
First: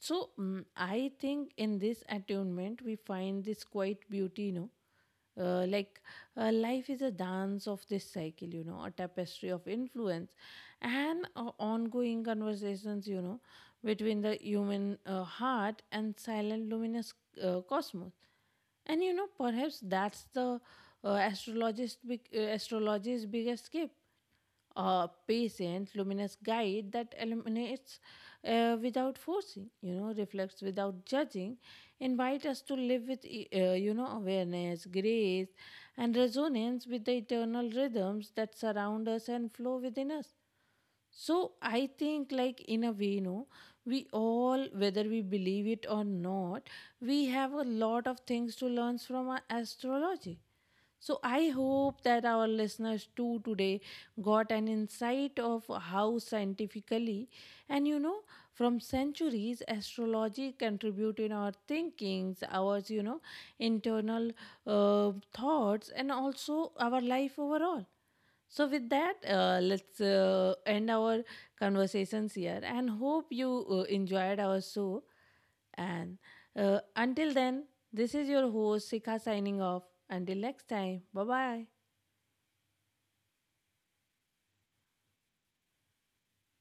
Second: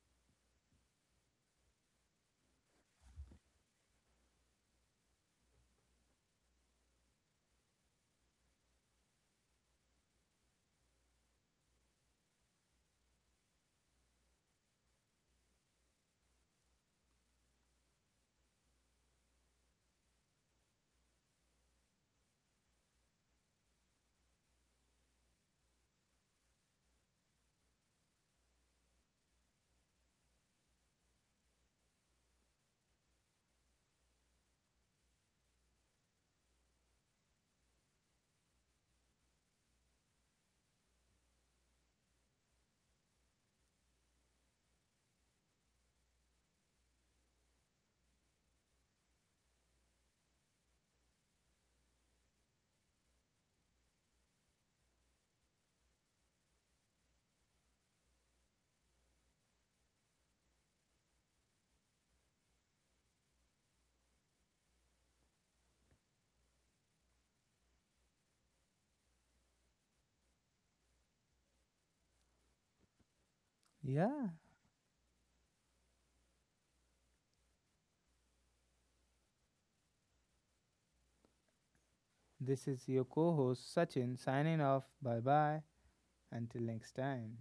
S1: So I think in this attunement we find this quite beauty, Uh, like life is a dance of this cycle, a tapestry of influence and ongoing conversations, between the human heart and silent luminous cosmos. And perhaps that's the astrology's biggest gift, a patient luminous guide that illuminates without forcing, reflects without judging, invite us to live with awareness, grace, and resonance with the eternal rhythms that surround us and flow within us. So I think, like in a way, no, we all, whether we believe it or not, we have a lot of things to learn from our astrology. So I hope that our listeners too today got an insight of how scientifically and from centuries astrology contribute in our thinkings, our internal thoughts, and also our life overall. So, with that, let's end our conversations here and hope
S2: yeah.
S1: you enjoyed our show. And until then, this is your host, Sika, signing off. Until next time, bye bye.
S2: This is your co host Sachin signing off. Bye bye. Until next time.